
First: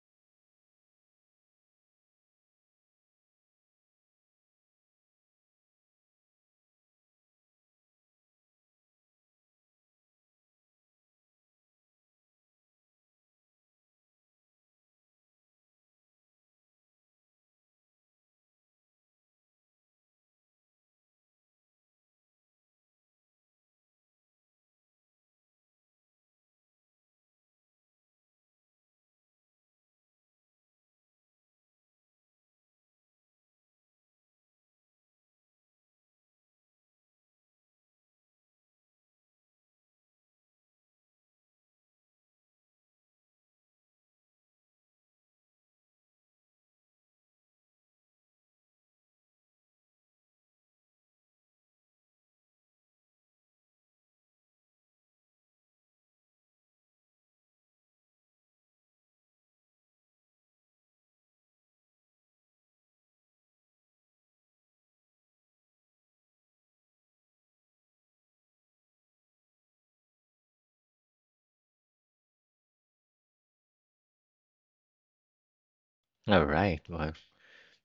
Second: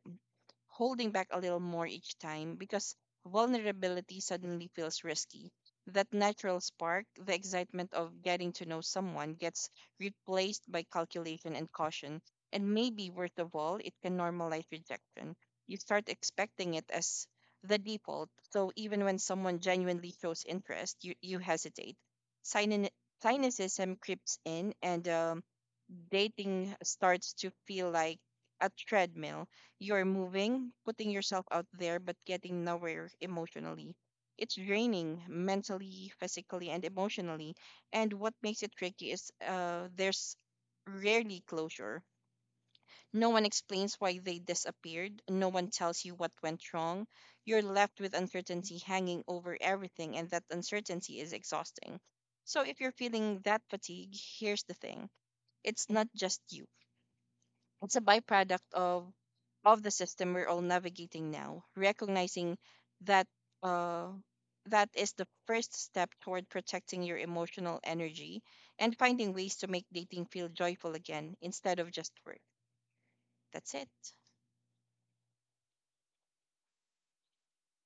B: holding back a little more each time because vulnerability suddenly feels risky. That natural spark, the excitement of getting to know someone, gets replaced by calculation and caution. And maybe, worst of all, it can normalize rejection. You start expecting it as the default. So even when someone genuinely shows interest, you hesitate. Sinan- Cynicism creeps in, and dating starts to feel like a treadmill. You're moving, putting yourself out there, but getting nowhere emotionally. It's draining mentally, physically, and emotionally. And what makes it tricky is there's rarely closure. No one explains why they disappeared. No one tells you what went wrong. You're left with uncertainty hanging over everything, and that uncertainty is exhausting. So, if you're feeling that fatigue, here's the thing, it's not just you. It's a byproduct of the system we're all navigating now. Recognizing that uh, that is the first step toward protecting your emotional energy and finding ways to make dating feel joyful again instead of just work. That's it.
A: All right. Well,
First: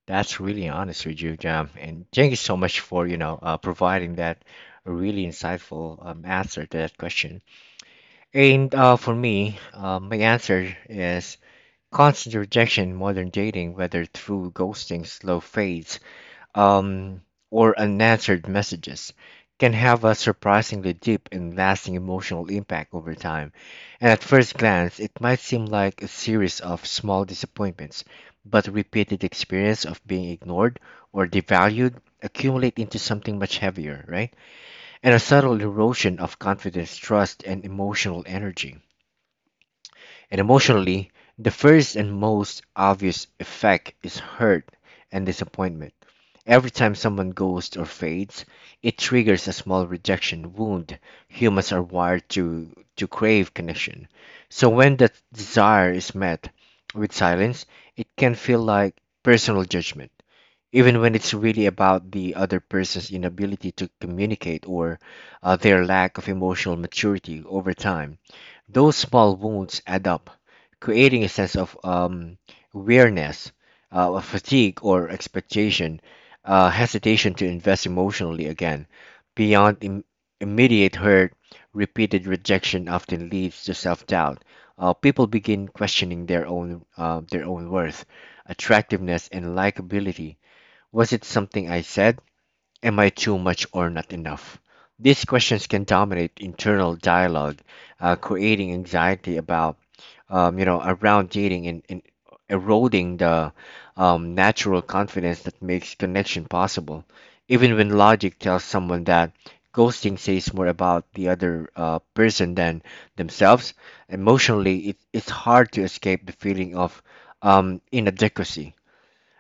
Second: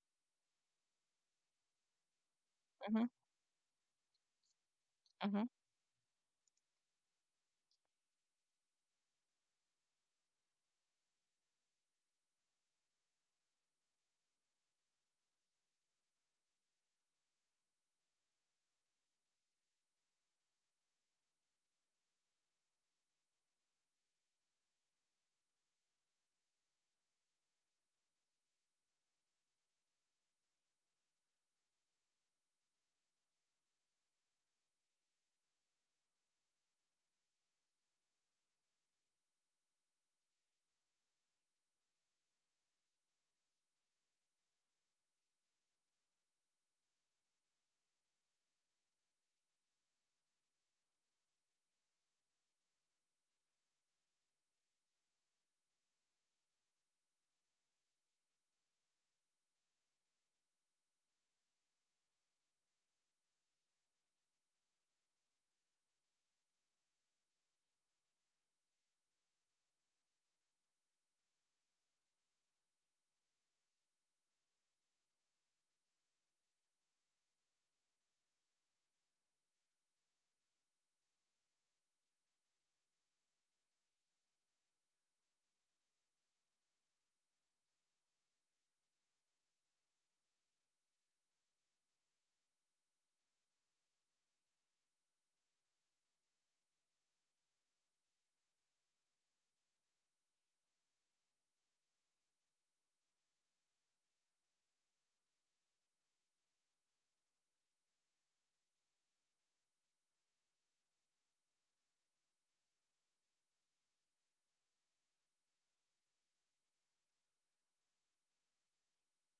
A: that's really honest with you, Jam. And thank you so much
B: Mm-hmm,
A: for, providing that really
B: mm-hmm.
A: insightful answer to that question. And for me, my answer is constant rejection, modern dating, whether through ghosting, slow fades, um, or unanswered messages can have a surprisingly deep and lasting emotional impact over time. And at first glance, it might seem like a series of small disappointments, but repeated experience of being ignored or devalued accumulate into something much heavier, right? And a subtle erosion of confidence, trust, and emotional energy. And emotionally, the first and most obvious effect is hurt and disappointment. Every time someone goes or fades, it triggers a small rejection wound. Humans are wired to crave connection. So when that desire is met with silence, it can feel like personal judgment, even when it's really about the other person's inability to communicate or their lack of emotional maturity over time. Those small wounds add up, creating a sense of weariness, of fatigue or expectation, hesitation to invest emotionally again. Beyond immediate hurt, repeated rejection often leads to self-doubt. People begin questioning their own worth, attractiveness, and likability. Was it something I said? Am I too much or not enough? These questions can dominate internal dialogue, creating anxiety about, around dating, and eroding the natural confidence that makes connection possible. Even when logic tells someone that ghosting says more about the other person than themselves, emotionally, it's hard to escape the feeling of inadequacy.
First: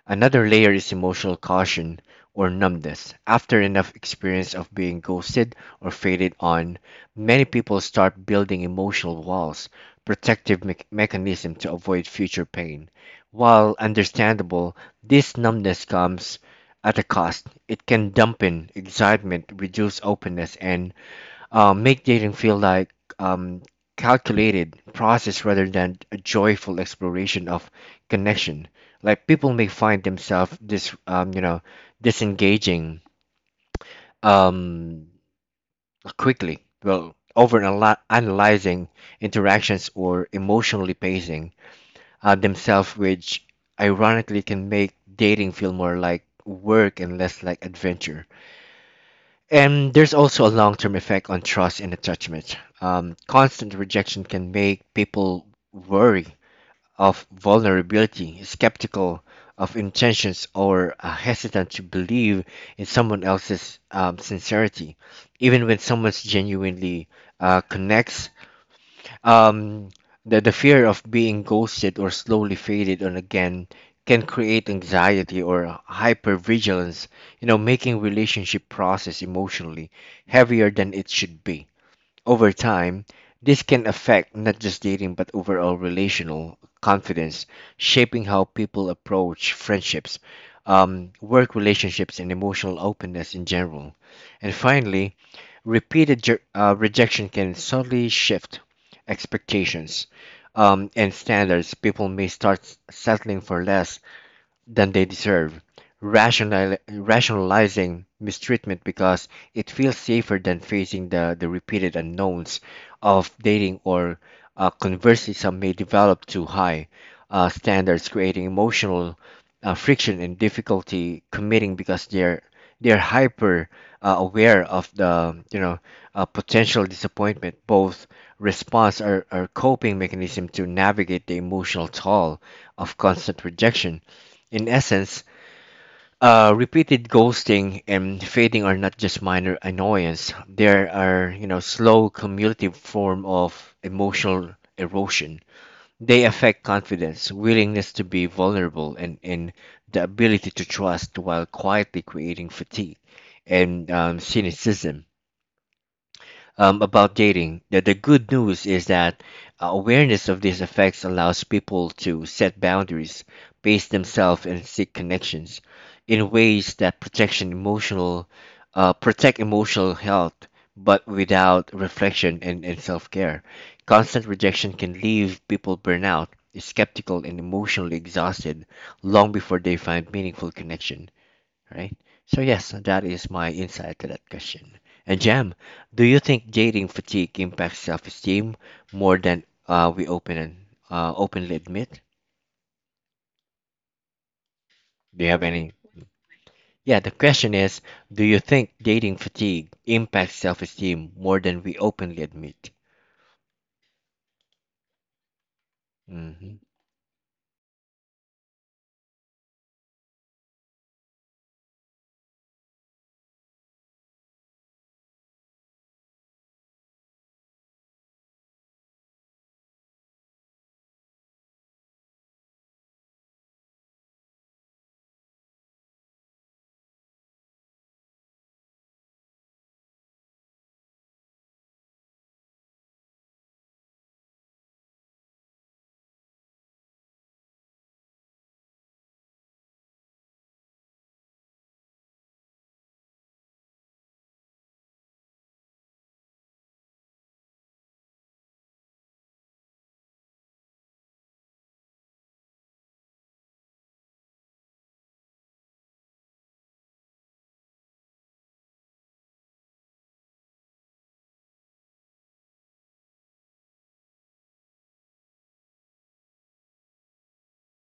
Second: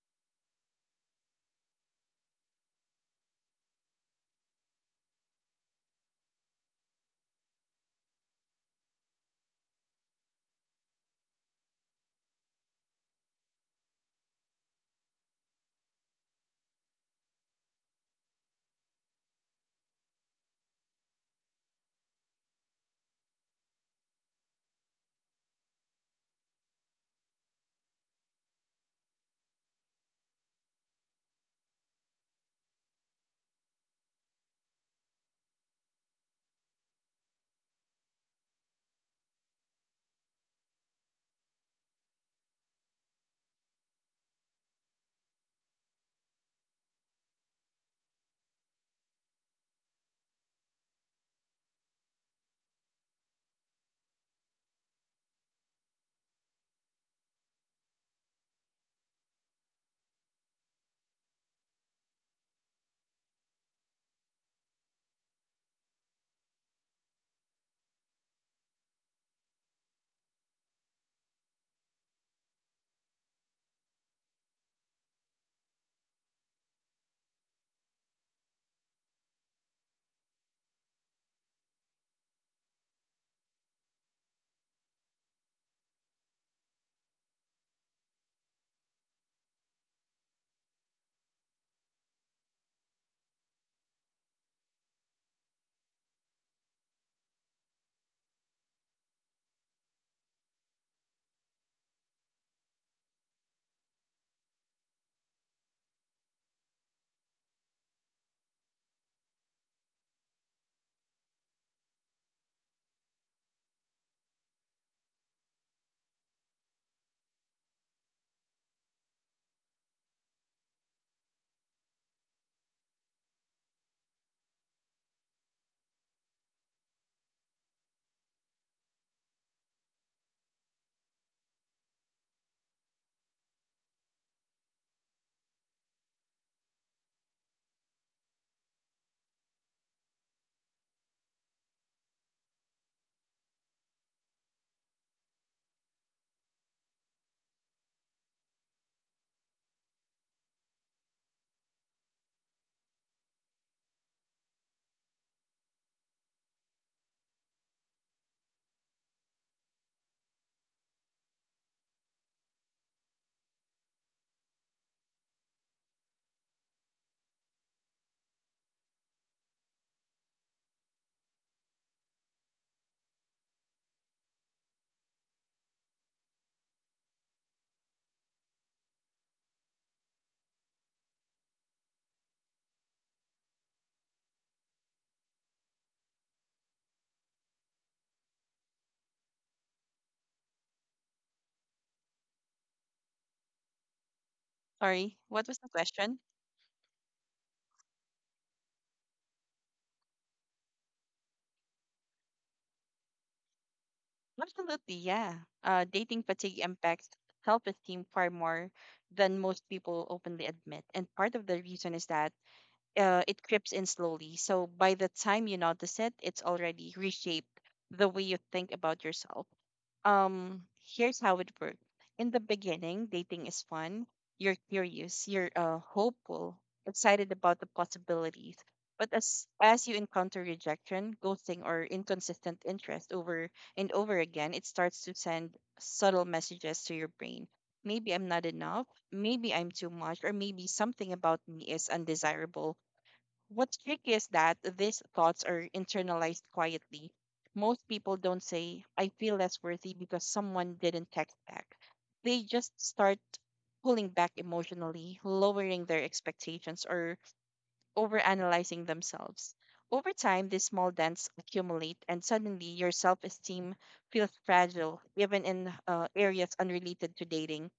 A: Another layer is emotional caution or numbness. After enough experience of being ghosted or faded on, many people start building emotional walls, protective mechanism to avoid future pain. While understandable, this numbness comes at a cost. It can dampen excitement, reduce openness, and make dating feel like calculated process rather than a joyful exploration of connection. Like people may find themselves disengaging um, quickly. Well, over analyzing interactions or emotionally pacing themselves, which ironically can make dating feel more like work and less like adventure. And there's also a long term effect on trust and attachment. Constant rejection can make people wary of vulnerability, skeptical of intentions, or hesitant to believe in someone else's sincerity, even when someone's genuinely connects um, the fear of being ghosted or slowly faded on again can create anxiety or hypervigilance, you know, making relationship process emotionally heavier than it should be. Over time, this can affect not just dating but overall relational confidence, shaping how people approach friendships, work relationships, and emotional openness in general. And finally, repeated rejection can subtly shift expectations and standards. People may start settling for less than they deserve, rationalizing mistreatment because it feels safer than facing the repeated unknowns of dating, or conversely, some may develop too high standards, creating emotional friction and difficulty committing because they're hyper aware of the potential disappointment. Both response are coping mechanism to navigate the emotional toll of constant rejection. In essence, repeated ghosting and fading are not just minor annoyance. They are, you know, slow cumulative form of emotional erosion. They affect confidence, willingness to be vulnerable, and the ability to trust while quietly creating fatigue and cynicism about dating. The good news is that awareness of these effects allows people to set boundaries, pace themselves, and seek connections in ways that protection emotional, protect emotional health, but without reflection and self-care. Constant rejection can leave people burnout, skeptical, and emotionally exhausted long before they find meaningful connection, right? So yes, that is my insight to that question. And Jam, do you think dating fatigue impacts self-esteem more than we open and openly admit?
B: Sorry,
A: Do you have
B: what was
A: any?
B: the question?
A: Yeah, the question is, do you think dating fatigue impacts self-esteem more than we openly admit?
B: Absolutely, yeah. Dating
A: Hmm.
B: fatigue impacts self esteem far more than most people openly admit. And part of the reason is that it creeps in slowly. So by the time you notice it, it's already reshaped the way you think about yourself. Um, Here's how it works. In the beginning, dating is fun. You're curious, you're hopeful, excited about the possibilities. But as you encounter rejection, ghosting, or inconsistent interest over and over again, it starts to send subtle messages to your brain. Maybe I'm not enough. Maybe I'm too much, or maybe something about me is undesirable. What's tricky is that these thoughts are internalized quietly. Most people don't say, I feel less worthy because someone didn't text back. They just start pulling back emotionally, lowering their expectations, or overanalyzing themselves. Over time, these small dents accumulate, and suddenly your self esteem feels fragile, even in areas unrelated to dating.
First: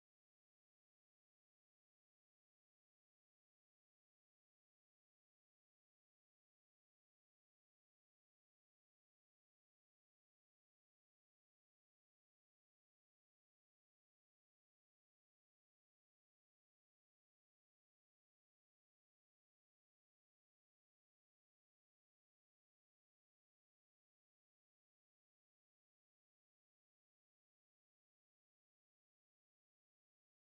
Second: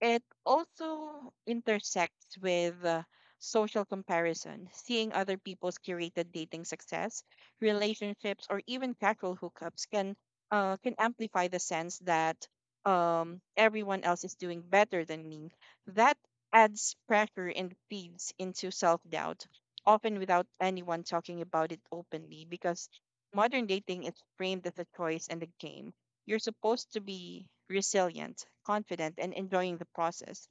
B: It also intersects with social comparison, seeing other people's curated dating success, relationships, or even casual hookups can amplify the sense that everyone else is doing better than me. That adds pressure and feeds into self doubt, often without anyone talking about it openly, because modern dating is framed as a choice and a game. You're supposed to be resilient, confident, and enjoying the process.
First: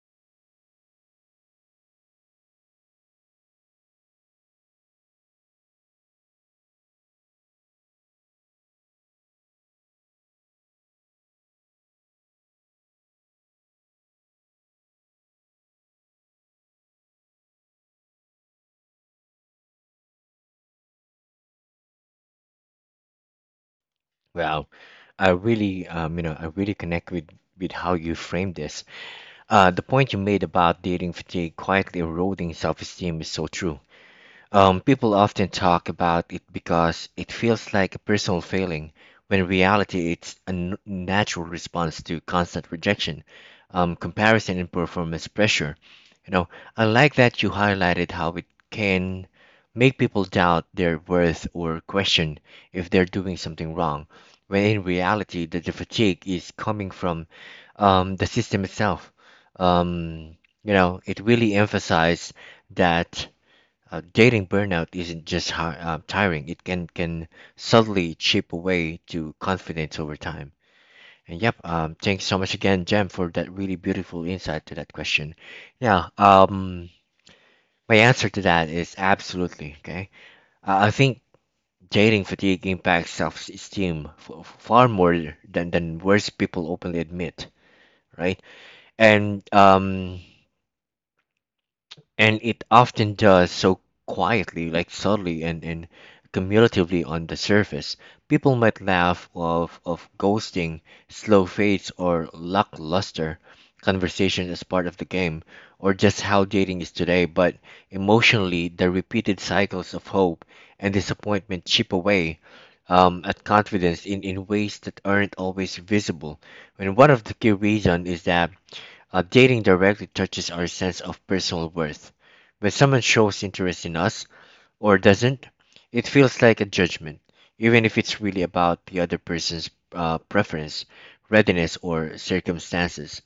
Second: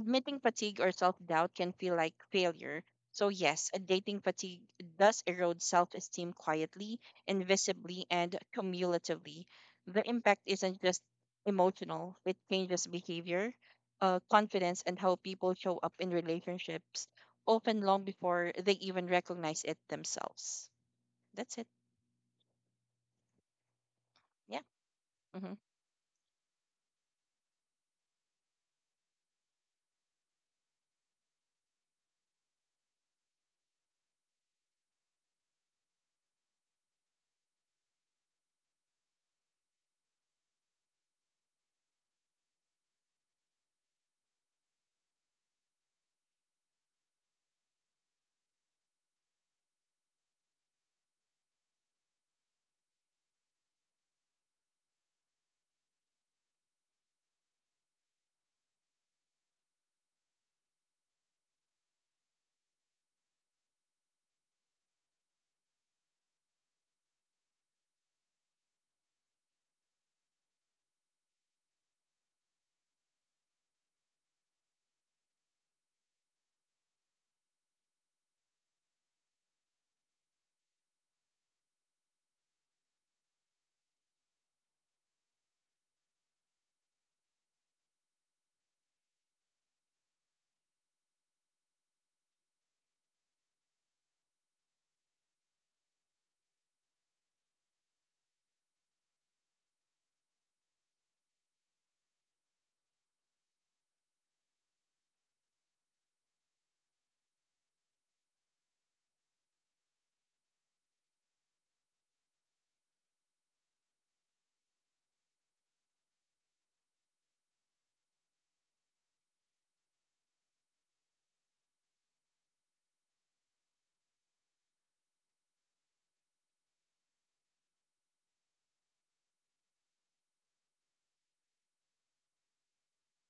B: Admitting fatigue or self doubt can feel like failure. So, yes, a dating fatigue does erode self esteem quietly, invisibly, and cumulatively. The impact isn't just emotional, it changes behavior, confidence, and how people show up in relationships, often long before they even recognize it themselves. That's it. Yeah.
A: Well, I
B: hmm
A: really, I really connect with how you frame this. The point you made about dating fatigue quietly eroding self-esteem is so true. People often talk about it because it feels like a personal failing, when in reality, it's a natural response to constant rejection, comparison, and performance pressure. You know, I like that you highlighted how it can make people doubt their worth or question if they're doing something wrong, when in reality, the fatigue is coming from the system itself. Um, you know, it really emphasized that. Dating burnout isn't just hi tiring; it can subtly chip away to confidence over time. And yep, thanks so much again, Jem, for that really beautiful insight to that question. Yeah, my answer to that is absolutely okay. I think dating fatigue impacts self-esteem f far more than worse people openly admit, right? And and it often does so quietly, like subtly and cumulatively on the surface. People might laugh of ghosting, slow fades, or lackluster conversation as part of the game, or just how dating is today, but emotionally, the repeated cycles of hope and disappointment chip away. At confidence in ways that aren't always visible. And one of the key reasons is that dating directly touches our sense of personal worth. When someone shows interest in us or doesn't, it feels like a judgment, even if it's really about the other person's preference, readiness, or circumstances.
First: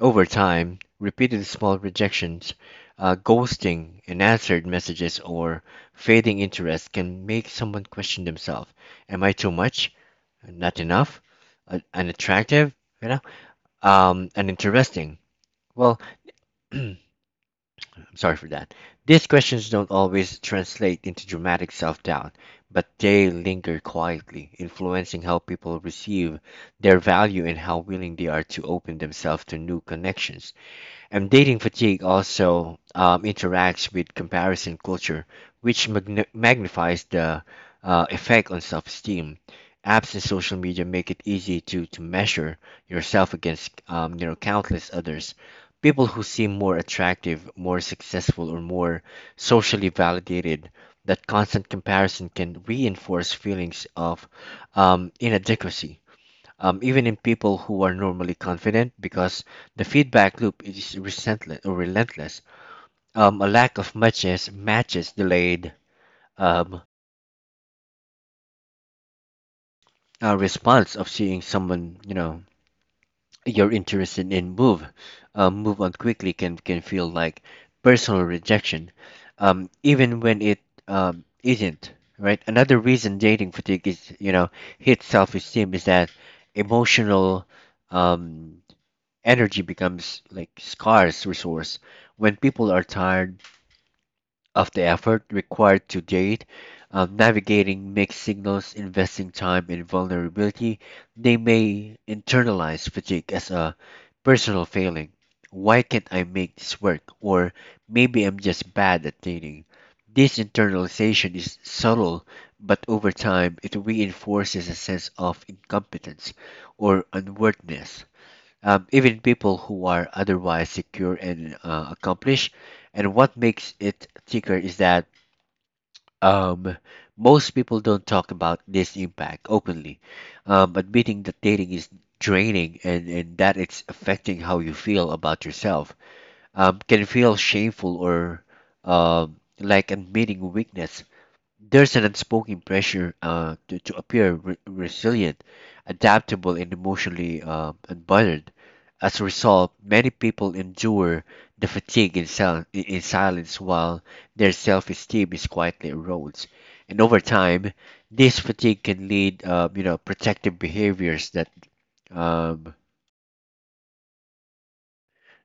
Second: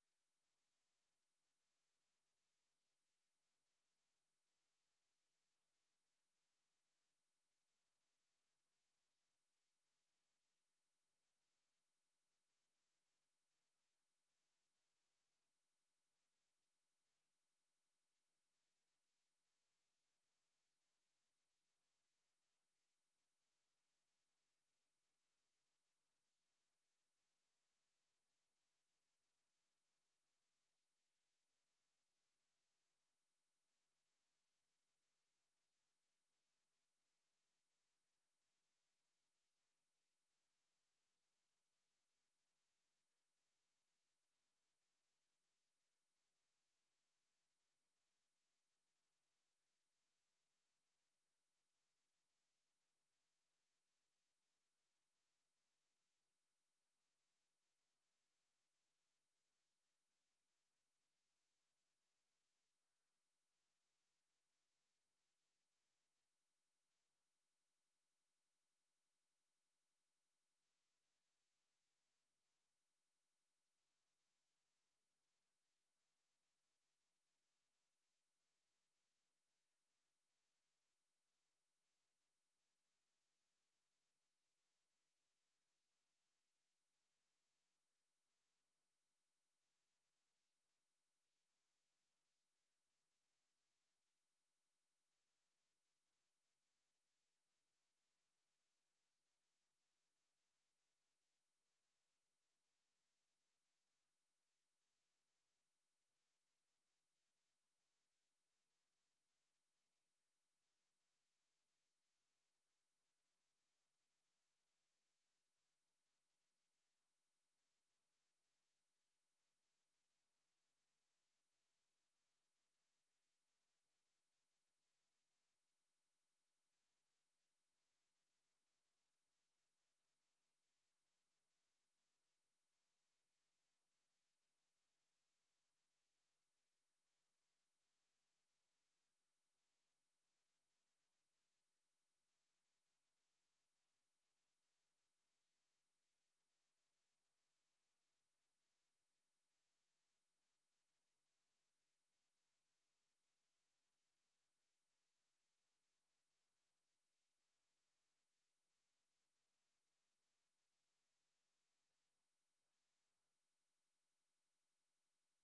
A: Over time, repeated small rejections, ghosting, unanswered messages, or fading interest can make someone question themselves. Am I too much? Not enough? Unattractive? You know? Uninteresting? Well, I'm sorry for that. These questions don't always translate into dramatic self doubt, but they linger quietly, influencing how people receive their value and how willing they are to open themselves to new connections. And dating fatigue also interacts with comparison culture, which magnifies the effect on self esteem. Apps and social media make it easy to measure yourself against countless others. People who seem more attractive, more successful, or more socially validated, that constant comparison can reinforce feelings of inadequacy even in people who are normally confident, because the feedback loop is resentless or relentless. A lack of matches delayed um, response of seeing someone you know you're interested in move on quickly can feel like personal rejection, even when it isn't. Right. Another reason dating fatigue is, you know, hit self esteem is that emotional um, energy becomes like scarce resource when people are tired of the effort required to date, navigating mixed signals, investing time in vulnerability. They may internalize fatigue as a personal failing. Why can't I make this work? Or maybe I'm just bad at dating. This internalization is subtle, but over time it reinforces a sense of incompetence or unworthiness, even people who are otherwise secure and accomplished. And what makes it thicker is that um, most people don't talk about this impact openly. Admitting that dating is draining and that it's affecting how you feel about yourself can feel shameful or like admitting weakness. There's an unspoken pressure to appear resilient, adaptable, and emotionally unbothered. As a result, many people endure the fatigue in silence while their self esteem is quietly erodes. And over time, this fatigue can lead, you know, protective behaviors um,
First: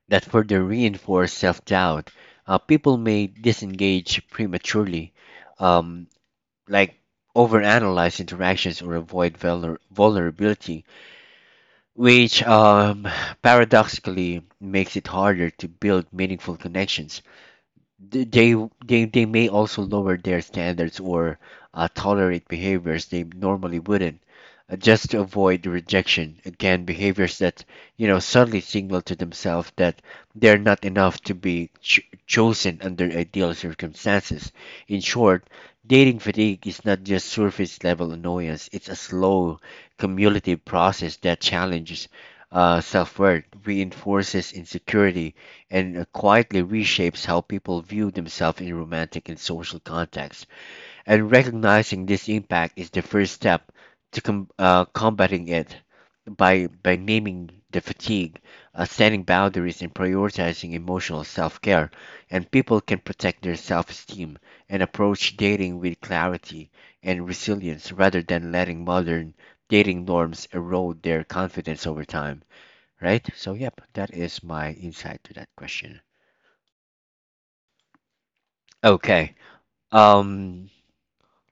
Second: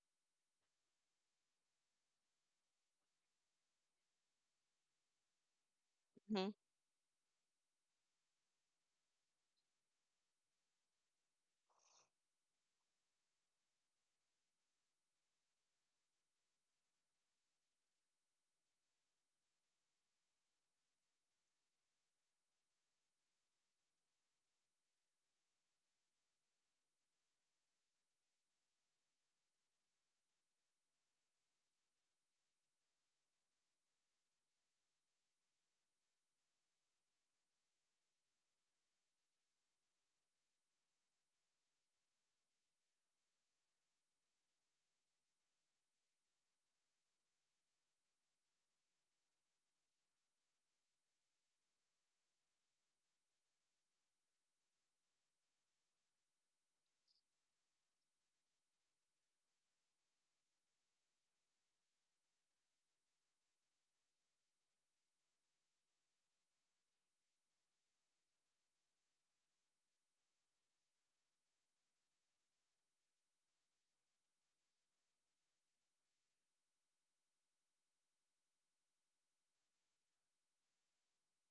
A: that further reinforce self doubt. People may disengage prematurely, um,
B: hmm
A: like overanalyze interactions or avoid vulnerability, which paradoxically makes it harder to build meaningful connections. th- they they may also lower their standards or tolerate behaviors they normally wouldn't, just to avoid rejection again, behaviors that, you know, suddenly signal to themselves that they're not enough to be chosen under ideal circumstances. In short, dating fatigue is not just surface level annoyance. It's a slow cumulative process that challenges self-worth, reinforces insecurity and quietly reshapes how people view themselves in romantic and social contexts. And recognizing this impact is the first step to combating it by naming the fatigue, setting boundaries, and prioritizing emotional self care. And people can protect their self esteem and approach dating with clarity and resilience rather than letting modern dating norms erode their confidence over time. Right? So, yep, that is my insight to that question. Okay. Um,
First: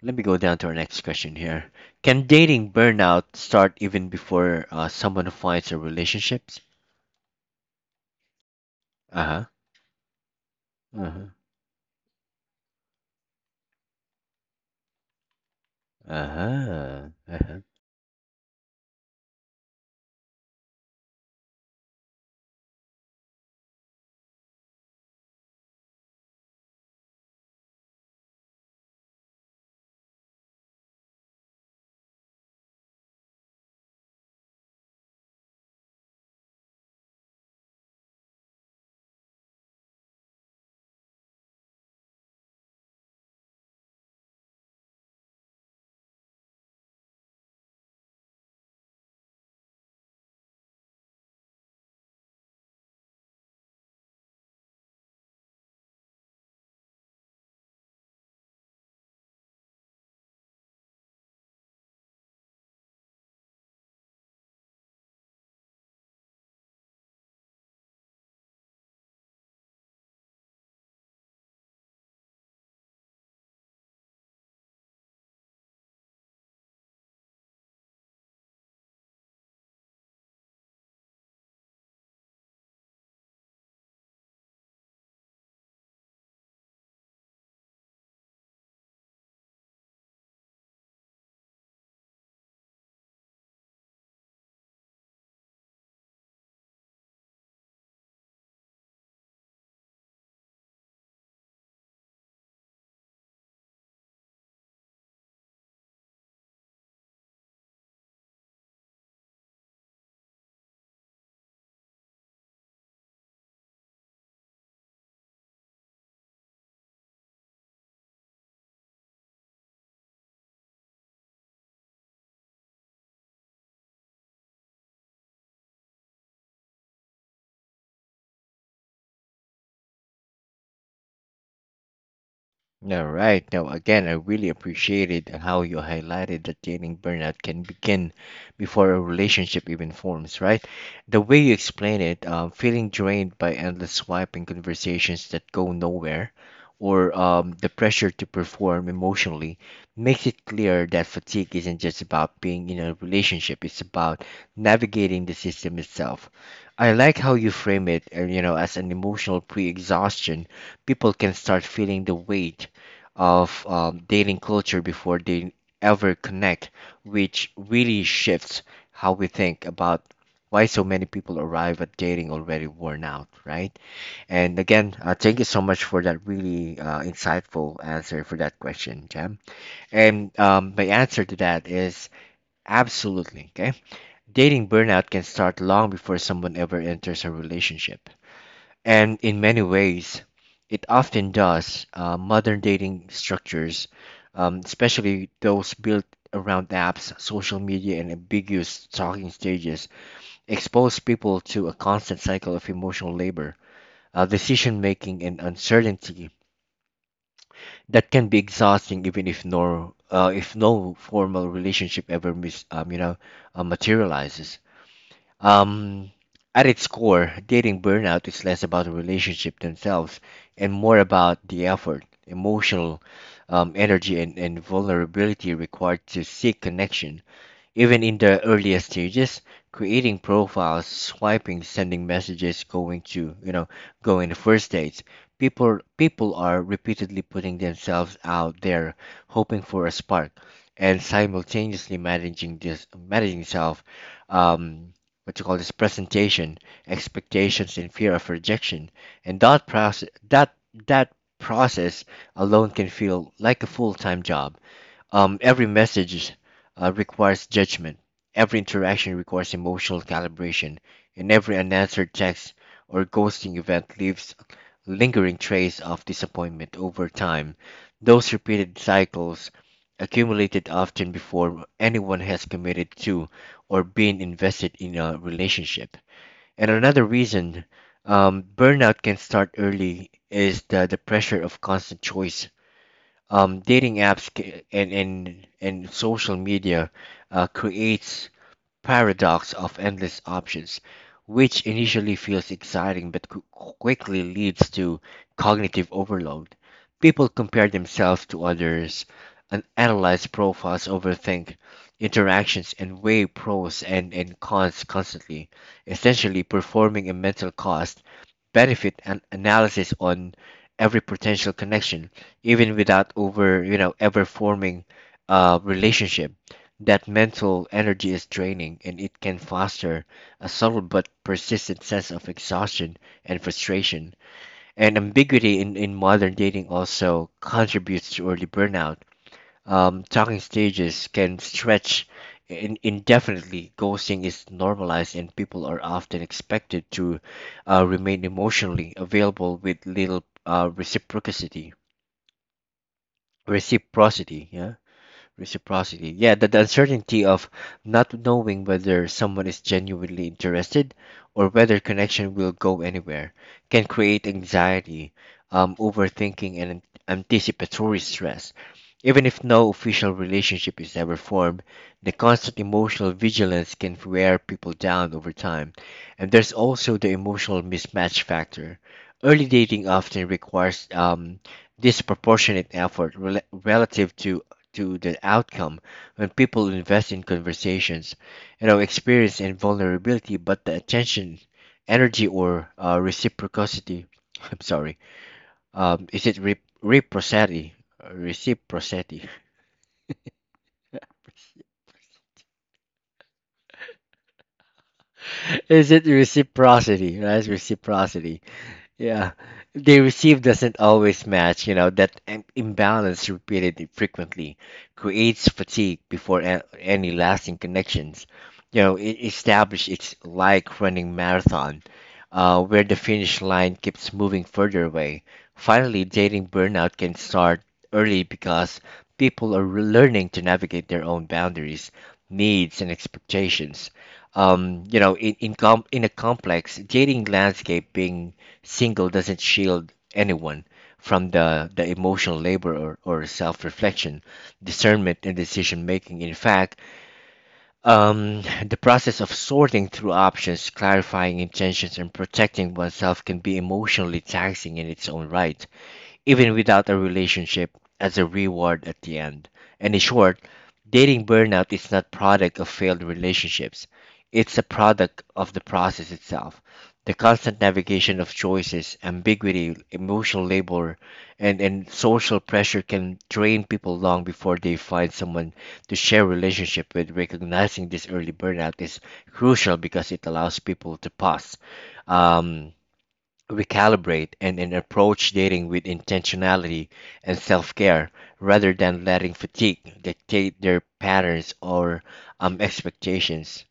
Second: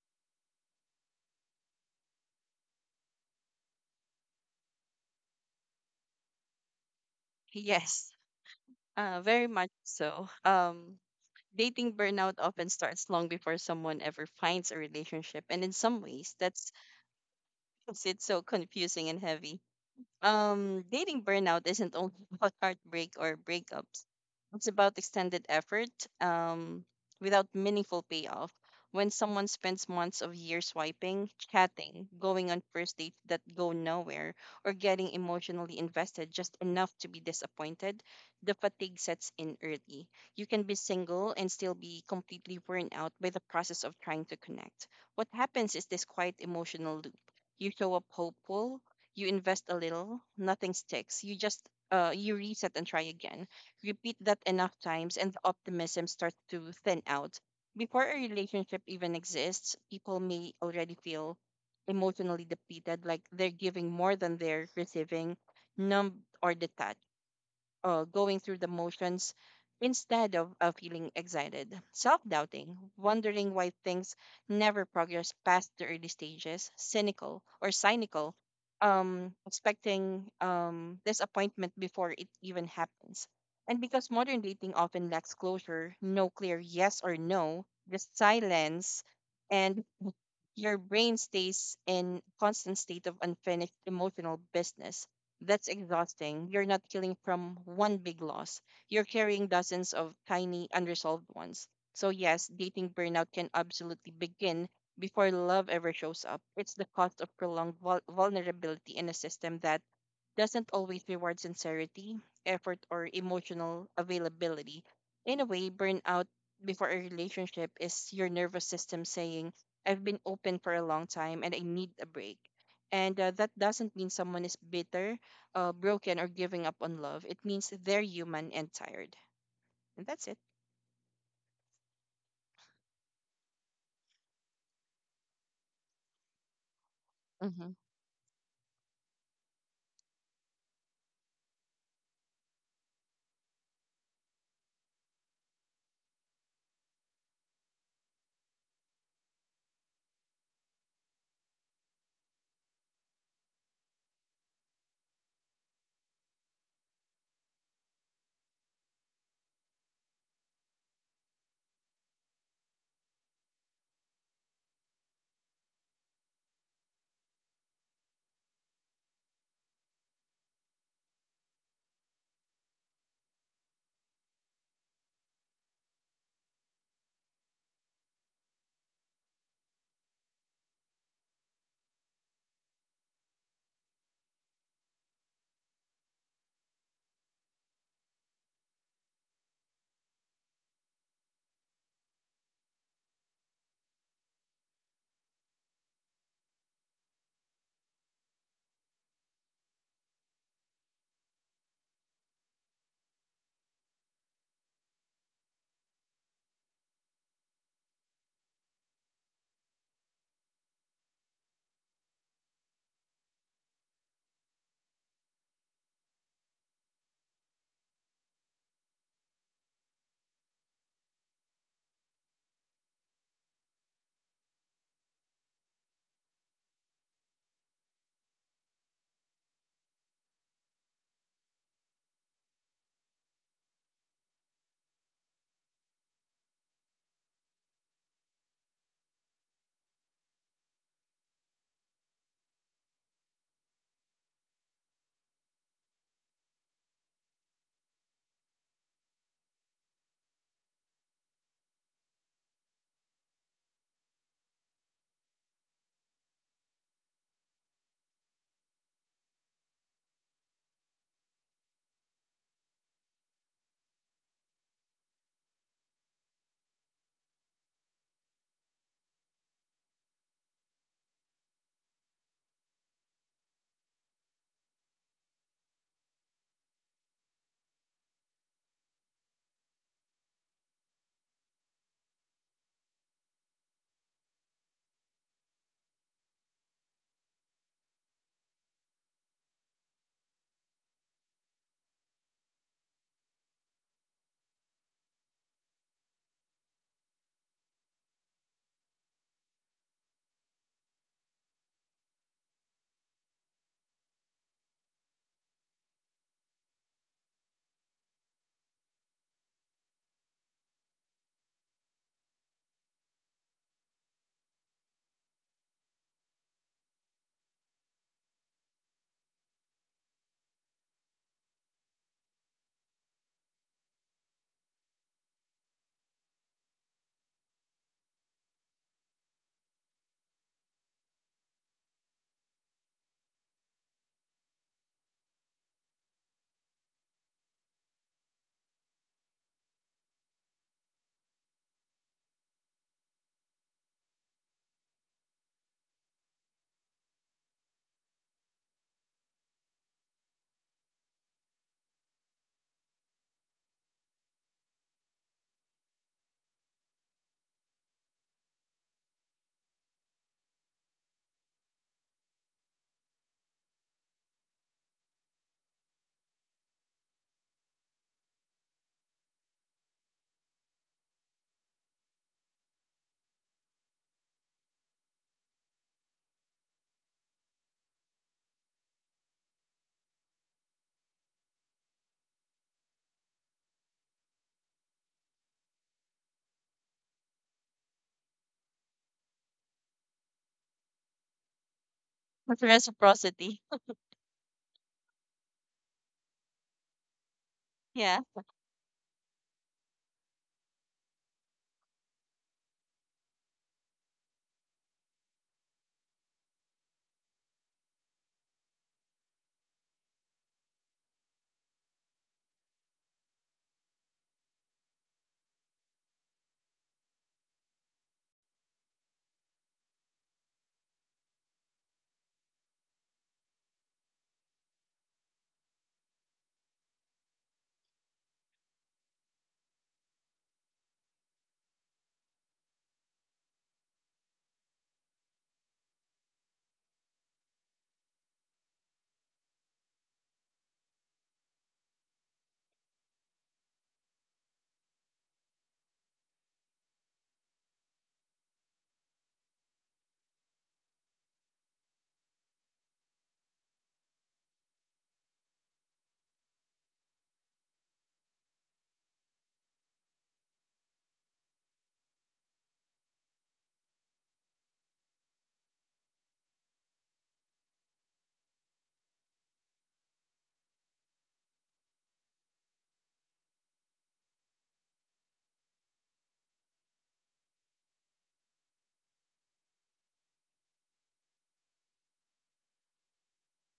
A: Let me go down to our next question here. Can dating burnout start even before someone finds a relationships?
B: Yes.
A: Uh-huh.
B: Very much so.
A: Uh-huh.
B: Dating burnout often starts long before someone ever finds a relationship, and in some ways, that's
A: Uh-huh.
B: makes it so confusing and heavy. Dating burnout isn't only about heartbreak or breakups. It's about extended effort um, without meaningful payoff. When someone spends months of years swiping, chatting, going on first dates that go nowhere, or getting emotionally invested just enough to be disappointed, the fatigue sets in early. You can be single and still be completely worn out by the process of trying to connect. What happens is this quiet emotional loop. You show up hopeful, you invest a little, nothing sticks. You reset and try again. Repeat that enough times, and the optimism starts to thin out. Before a relationship even exists, people may already feel emotionally depleted, like they're giving more than they're receiving, numb or detached, going through the motions instead of feeling excited, self doubting, wondering why things never progress past the early stages, cynical, expecting disappointment before it even happens. And because modern dating often lacks closure, no clear yes or no, just silence, and your brain stays in constant state of unfinished emotional business. That's exhausting. You're not killing from one big loss. You're carrying dozens of tiny unresolved ones. So yes, dating burnout can absolutely begin before love ever shows up. It's the cost of prolonged vulnerability in a system that doesn't always reward sincerity, effort, or emotional availability. In a way, burnout before a relationship is your nervous system saying, I've been open for a long time and I need a break. And that doesn't mean someone is bitter, broken, or giving up on love. It means they're human and tired. And that's it.
A: All right. Now, again, I really appreciated how you highlighted that dating burnout can
B: Mm-hmm.
A: begin before a relationship even forms, right? The way you explain it, feeling drained by endless swiping conversations that go nowhere, or the pressure to perform emotionally, makes it clear that fatigue isn't just about being in a relationship, it's about navigating the system itself. I like how you frame it, you know, as an emotional pre-exhaustion people can start feeling the weight of dating culture before they ever connect, which really shifts how we think about why so many people arrive at dating already worn out, right? And again, thank you so much for that really insightful answer for that question, Jam. And my answer to that is absolutely, okay? Dating burnout can start long before someone ever enters a relationship and in many ways, it often does. Modern dating structures, especially those built around apps, social media, and ambiguous talking stages, expose people to a constant cycle of emotional labor, decision making, and uncertainty that can be exhausting, even if no formal relationship ever you know materializes. Um, at its core, dating burnout is less about the relationship themselves and more about the effort, emotional energy, and vulnerability required to seek connection. Even in the earlier stages, creating profiles, swiping, sending messages, going to you know, going to first dates, people are repeatedly putting themselves out there, hoping for a spark, and simultaneously managing this managing self, um, what you call this presentation, expectations, and fear of rejection, and that process that process alone can feel like a full time job every message requires judgment, every interaction requires emotional calibration, and every unanswered text or ghosting event leaves a lingering trace of disappointment over time. Those repeated cycles accumulated often before anyone has committed to or been invested in a relationship. And another reason burnout can start early is the pressure of constant choice dating apps and social media creates paradox of endless options, which initially feels exciting but quickly leads to cognitive overload. People compare themselves to others and analyze profiles, overthink interactions, and weigh pros and cons constantly, essentially performing a mental cost benefit and analysis on every potential connection, even without over you know ever forming a relationship. That mental energy is draining and it can foster a subtle but persistent sense of exhaustion and frustration. And ambiguity in modern dating also contributes to early burnout. Talking stages can stretch indefinitely. Ghosting is normalized, and people are often expected to remain emotionally available with little reciprocity. Reciprocity, yeah reciprocity. Yeah, that the uncertainty of not knowing whether someone is genuinely interested or whether connection will go anywhere can create anxiety, overthinking, and anticipatory stress. Even if no official relationship is ever formed, the constant emotional vigilance can wear people down over time. And there's also the emotional mismatch factor. Early dating often requires disproportionate effort relative to the outcome when people invest in conversations, you know, experience and vulnerability, but the attention, energy, or reciprocity. I'm sorry. Is it reciprocity? Reciprocity.
B: That's reciprocity.
A: is it reciprocity? Right?
B: Yeah.
A: Reciprocity. Yeah, they receive doesn't always match, you know, that imbalance repeated frequently creates fatigue before any lasting connections. You know, it establish it's like running marathon, where the finish line keeps moving further away. Finally, dating burnout can start early because people are learning to navigate their own boundaries, needs, and expectations. You know, in a complex dating landscape being single doesn't shield anyone from the emotional labor or self reflection, discernment, and decision making. In fact, the process of sorting through options, clarifying intentions, and protecting oneself can be emotionally taxing in its own right even without a relationship as a reward at the end. And in short, dating burnout is not product of failed relationships. It's a product of the process itself. The constant navigation of choices, ambiguity, emotional labor, and social pressure can drain people long before they find someone to share relationship with. Recognizing this early burnout is crucial because it allows people to pause, um, recalibrate and approach dating with intentionality and self-care rather than letting fatigue dictate their patterns or expectations.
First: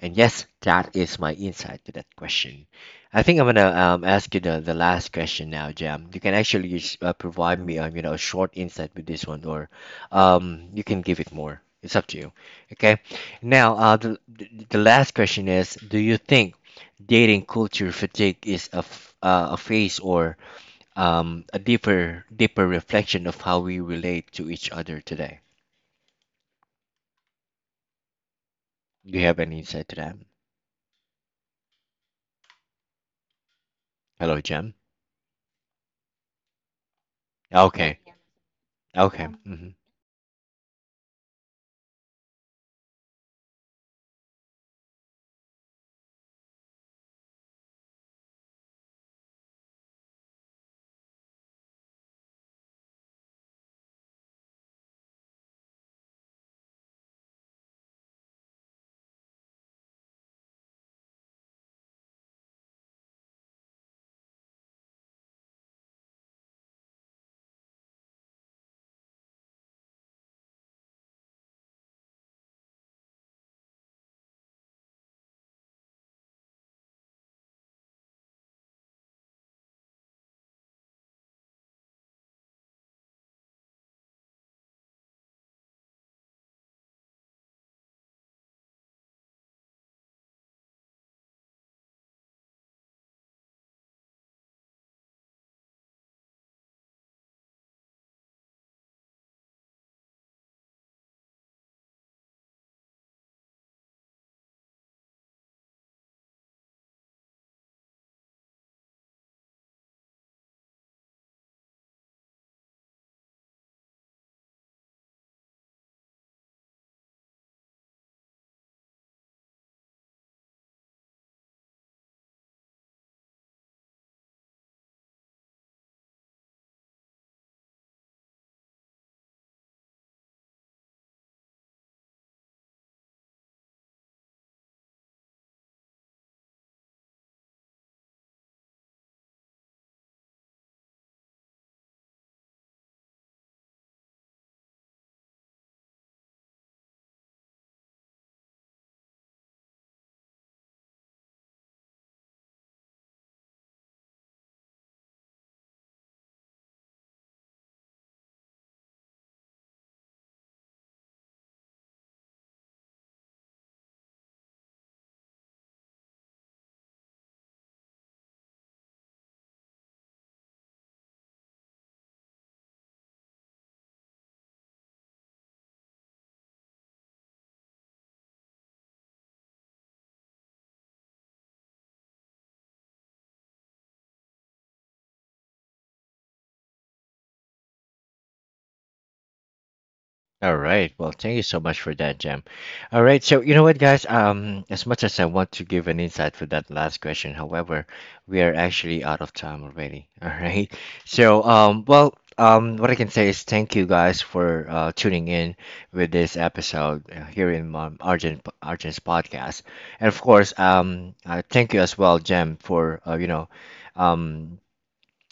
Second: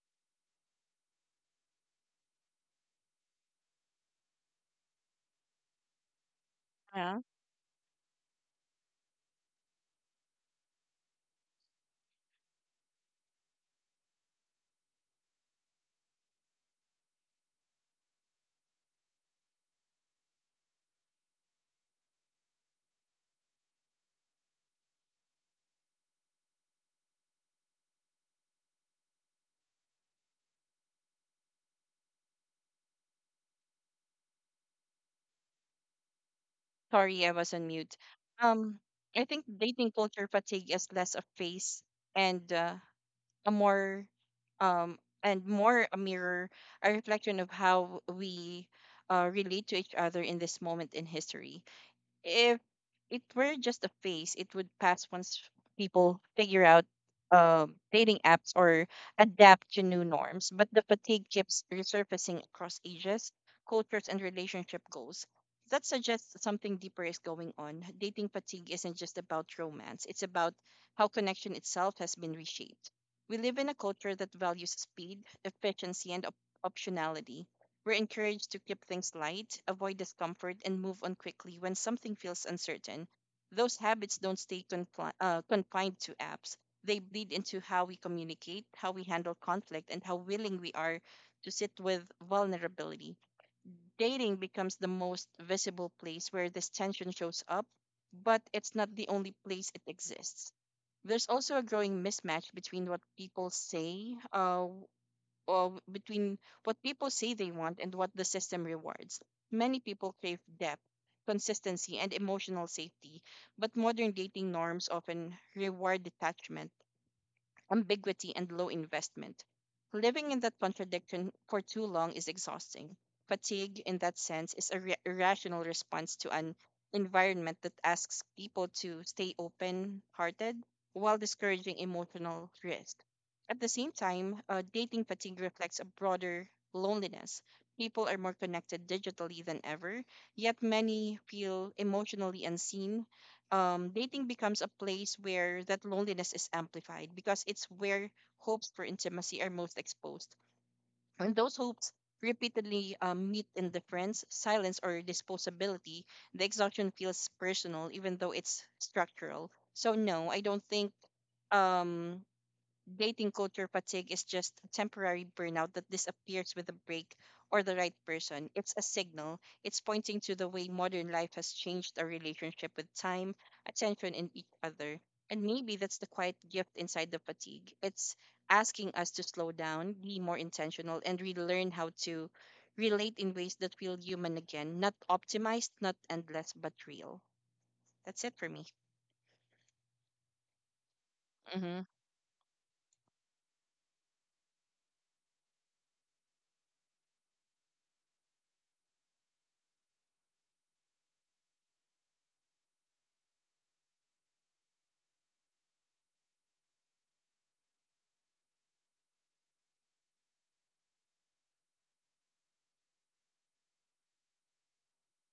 A: And yes, that is my insight to that question. I think I'm gonna ask you the last question now, Jam. You can actually just,
B: Yeah.
A: provide me you know a short insight with this one or you can give it more. It's up to you. Okay. Now, uh, the the last question is, do you think dating culture fatigue is a, a phase or a deeper reflection of how we relate to each other today? Do you have any insight to that? Hello, Jem.
B: Sorry, I was
A: Yes.
B: on mute.
A: Okay. Yes.
B: Um, I
A: Okay.
B: think
A: Mhm.
B: dating culture fatigue is less a phase and uh, a more um and more a mirror, a reflection of how we relate to each other in this moment in history. If it were just a phase, it would pass once people figure out dating apps or adapt to new norms. But the fatigue keeps resurfacing across ages, cultures, and relationship goals. That suggests something deeper is going on. Dating fatigue isn't just about romance, it's about how connection itself has been reshaped. We live in a culture that values speed, efficiency, and optionality. We're encouraged to keep things light, avoid discomfort, and move on quickly when something feels uncertain. Those habits don't stay confined to apps. They bleed into how we communicate, how we handle conflict, and how willing we are to sit with vulnerability. Dating becomes the most visible place where this tension shows up, but it's not the only place it exists. There's also a growing mismatch between or between what people say they want and what the system rewards. Many people crave depth, consistency, and emotional safety, but modern dating norms often reward detachment, ambiguity, and low investment. Living in that contradiction for too long is exhausting. Fatigue, in that sense, is a irrational response to an environment that asks people to stay open hearted while discouraging emotional risk. At the same time, dating fatigue reflects a broader loneliness. People are more connected digitally than ever, yet many feel emotionally unseen. Dating becomes a place where that loneliness is amplified because it's where hopes for intimacy are most exposed. When those hopes repeatedly meet indifference, silence, or disposability, the exhaustion feels personal, even though it's structural. So, no, I don't think um, dating culture fatigue is just a temporary burnout that disappears with a break or the right person. It's a signal. It's pointing to the way modern life has changed our relationship with time, attention, and each other. And maybe that's the quiet gift inside the fatigue. It's asking us to slow down, be more intentional, and relearn how to relate in ways that feel human again, not optimized, not endless, but real. That's it for me.
A: All right. Well, thank you so much
B: hmm
A: for that, Jam. All right. So you know what, guys? As much as I want to give an insight for that last question, however, we are actually out of time already. All right. So well, what I can say is thank you guys for tuning in with this episode here in Argent's podcast, and of course, thank you as well, Jam, for you know, um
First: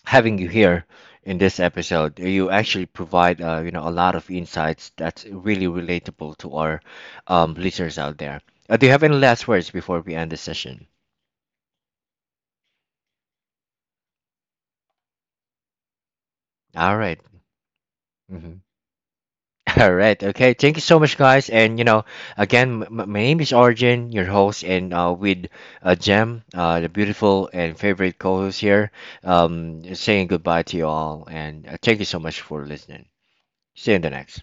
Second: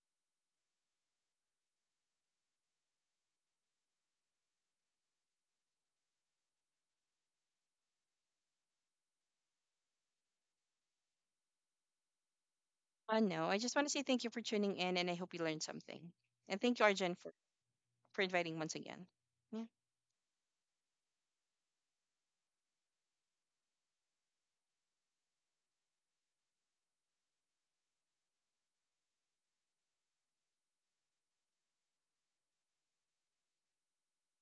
A: having you here in this episode. You actually provide you know a lot of insights that's really relatable to our listeners out there. Do you have any last words before we end the session?
B: No, I just want to say thank you for tuning in and I hope you learned something. And thank you,
A: All
B: Arjun,
A: right.
B: for
A: Mm-hmm.
B: inviting once again.
A: All right. Okay. Thank you so much, guys. And you know, again, my name is Arjun, your host, and with Jem, the beautiful and favorite co-host here, saying goodbye to you all. And thank you so much for listening. See you in the next.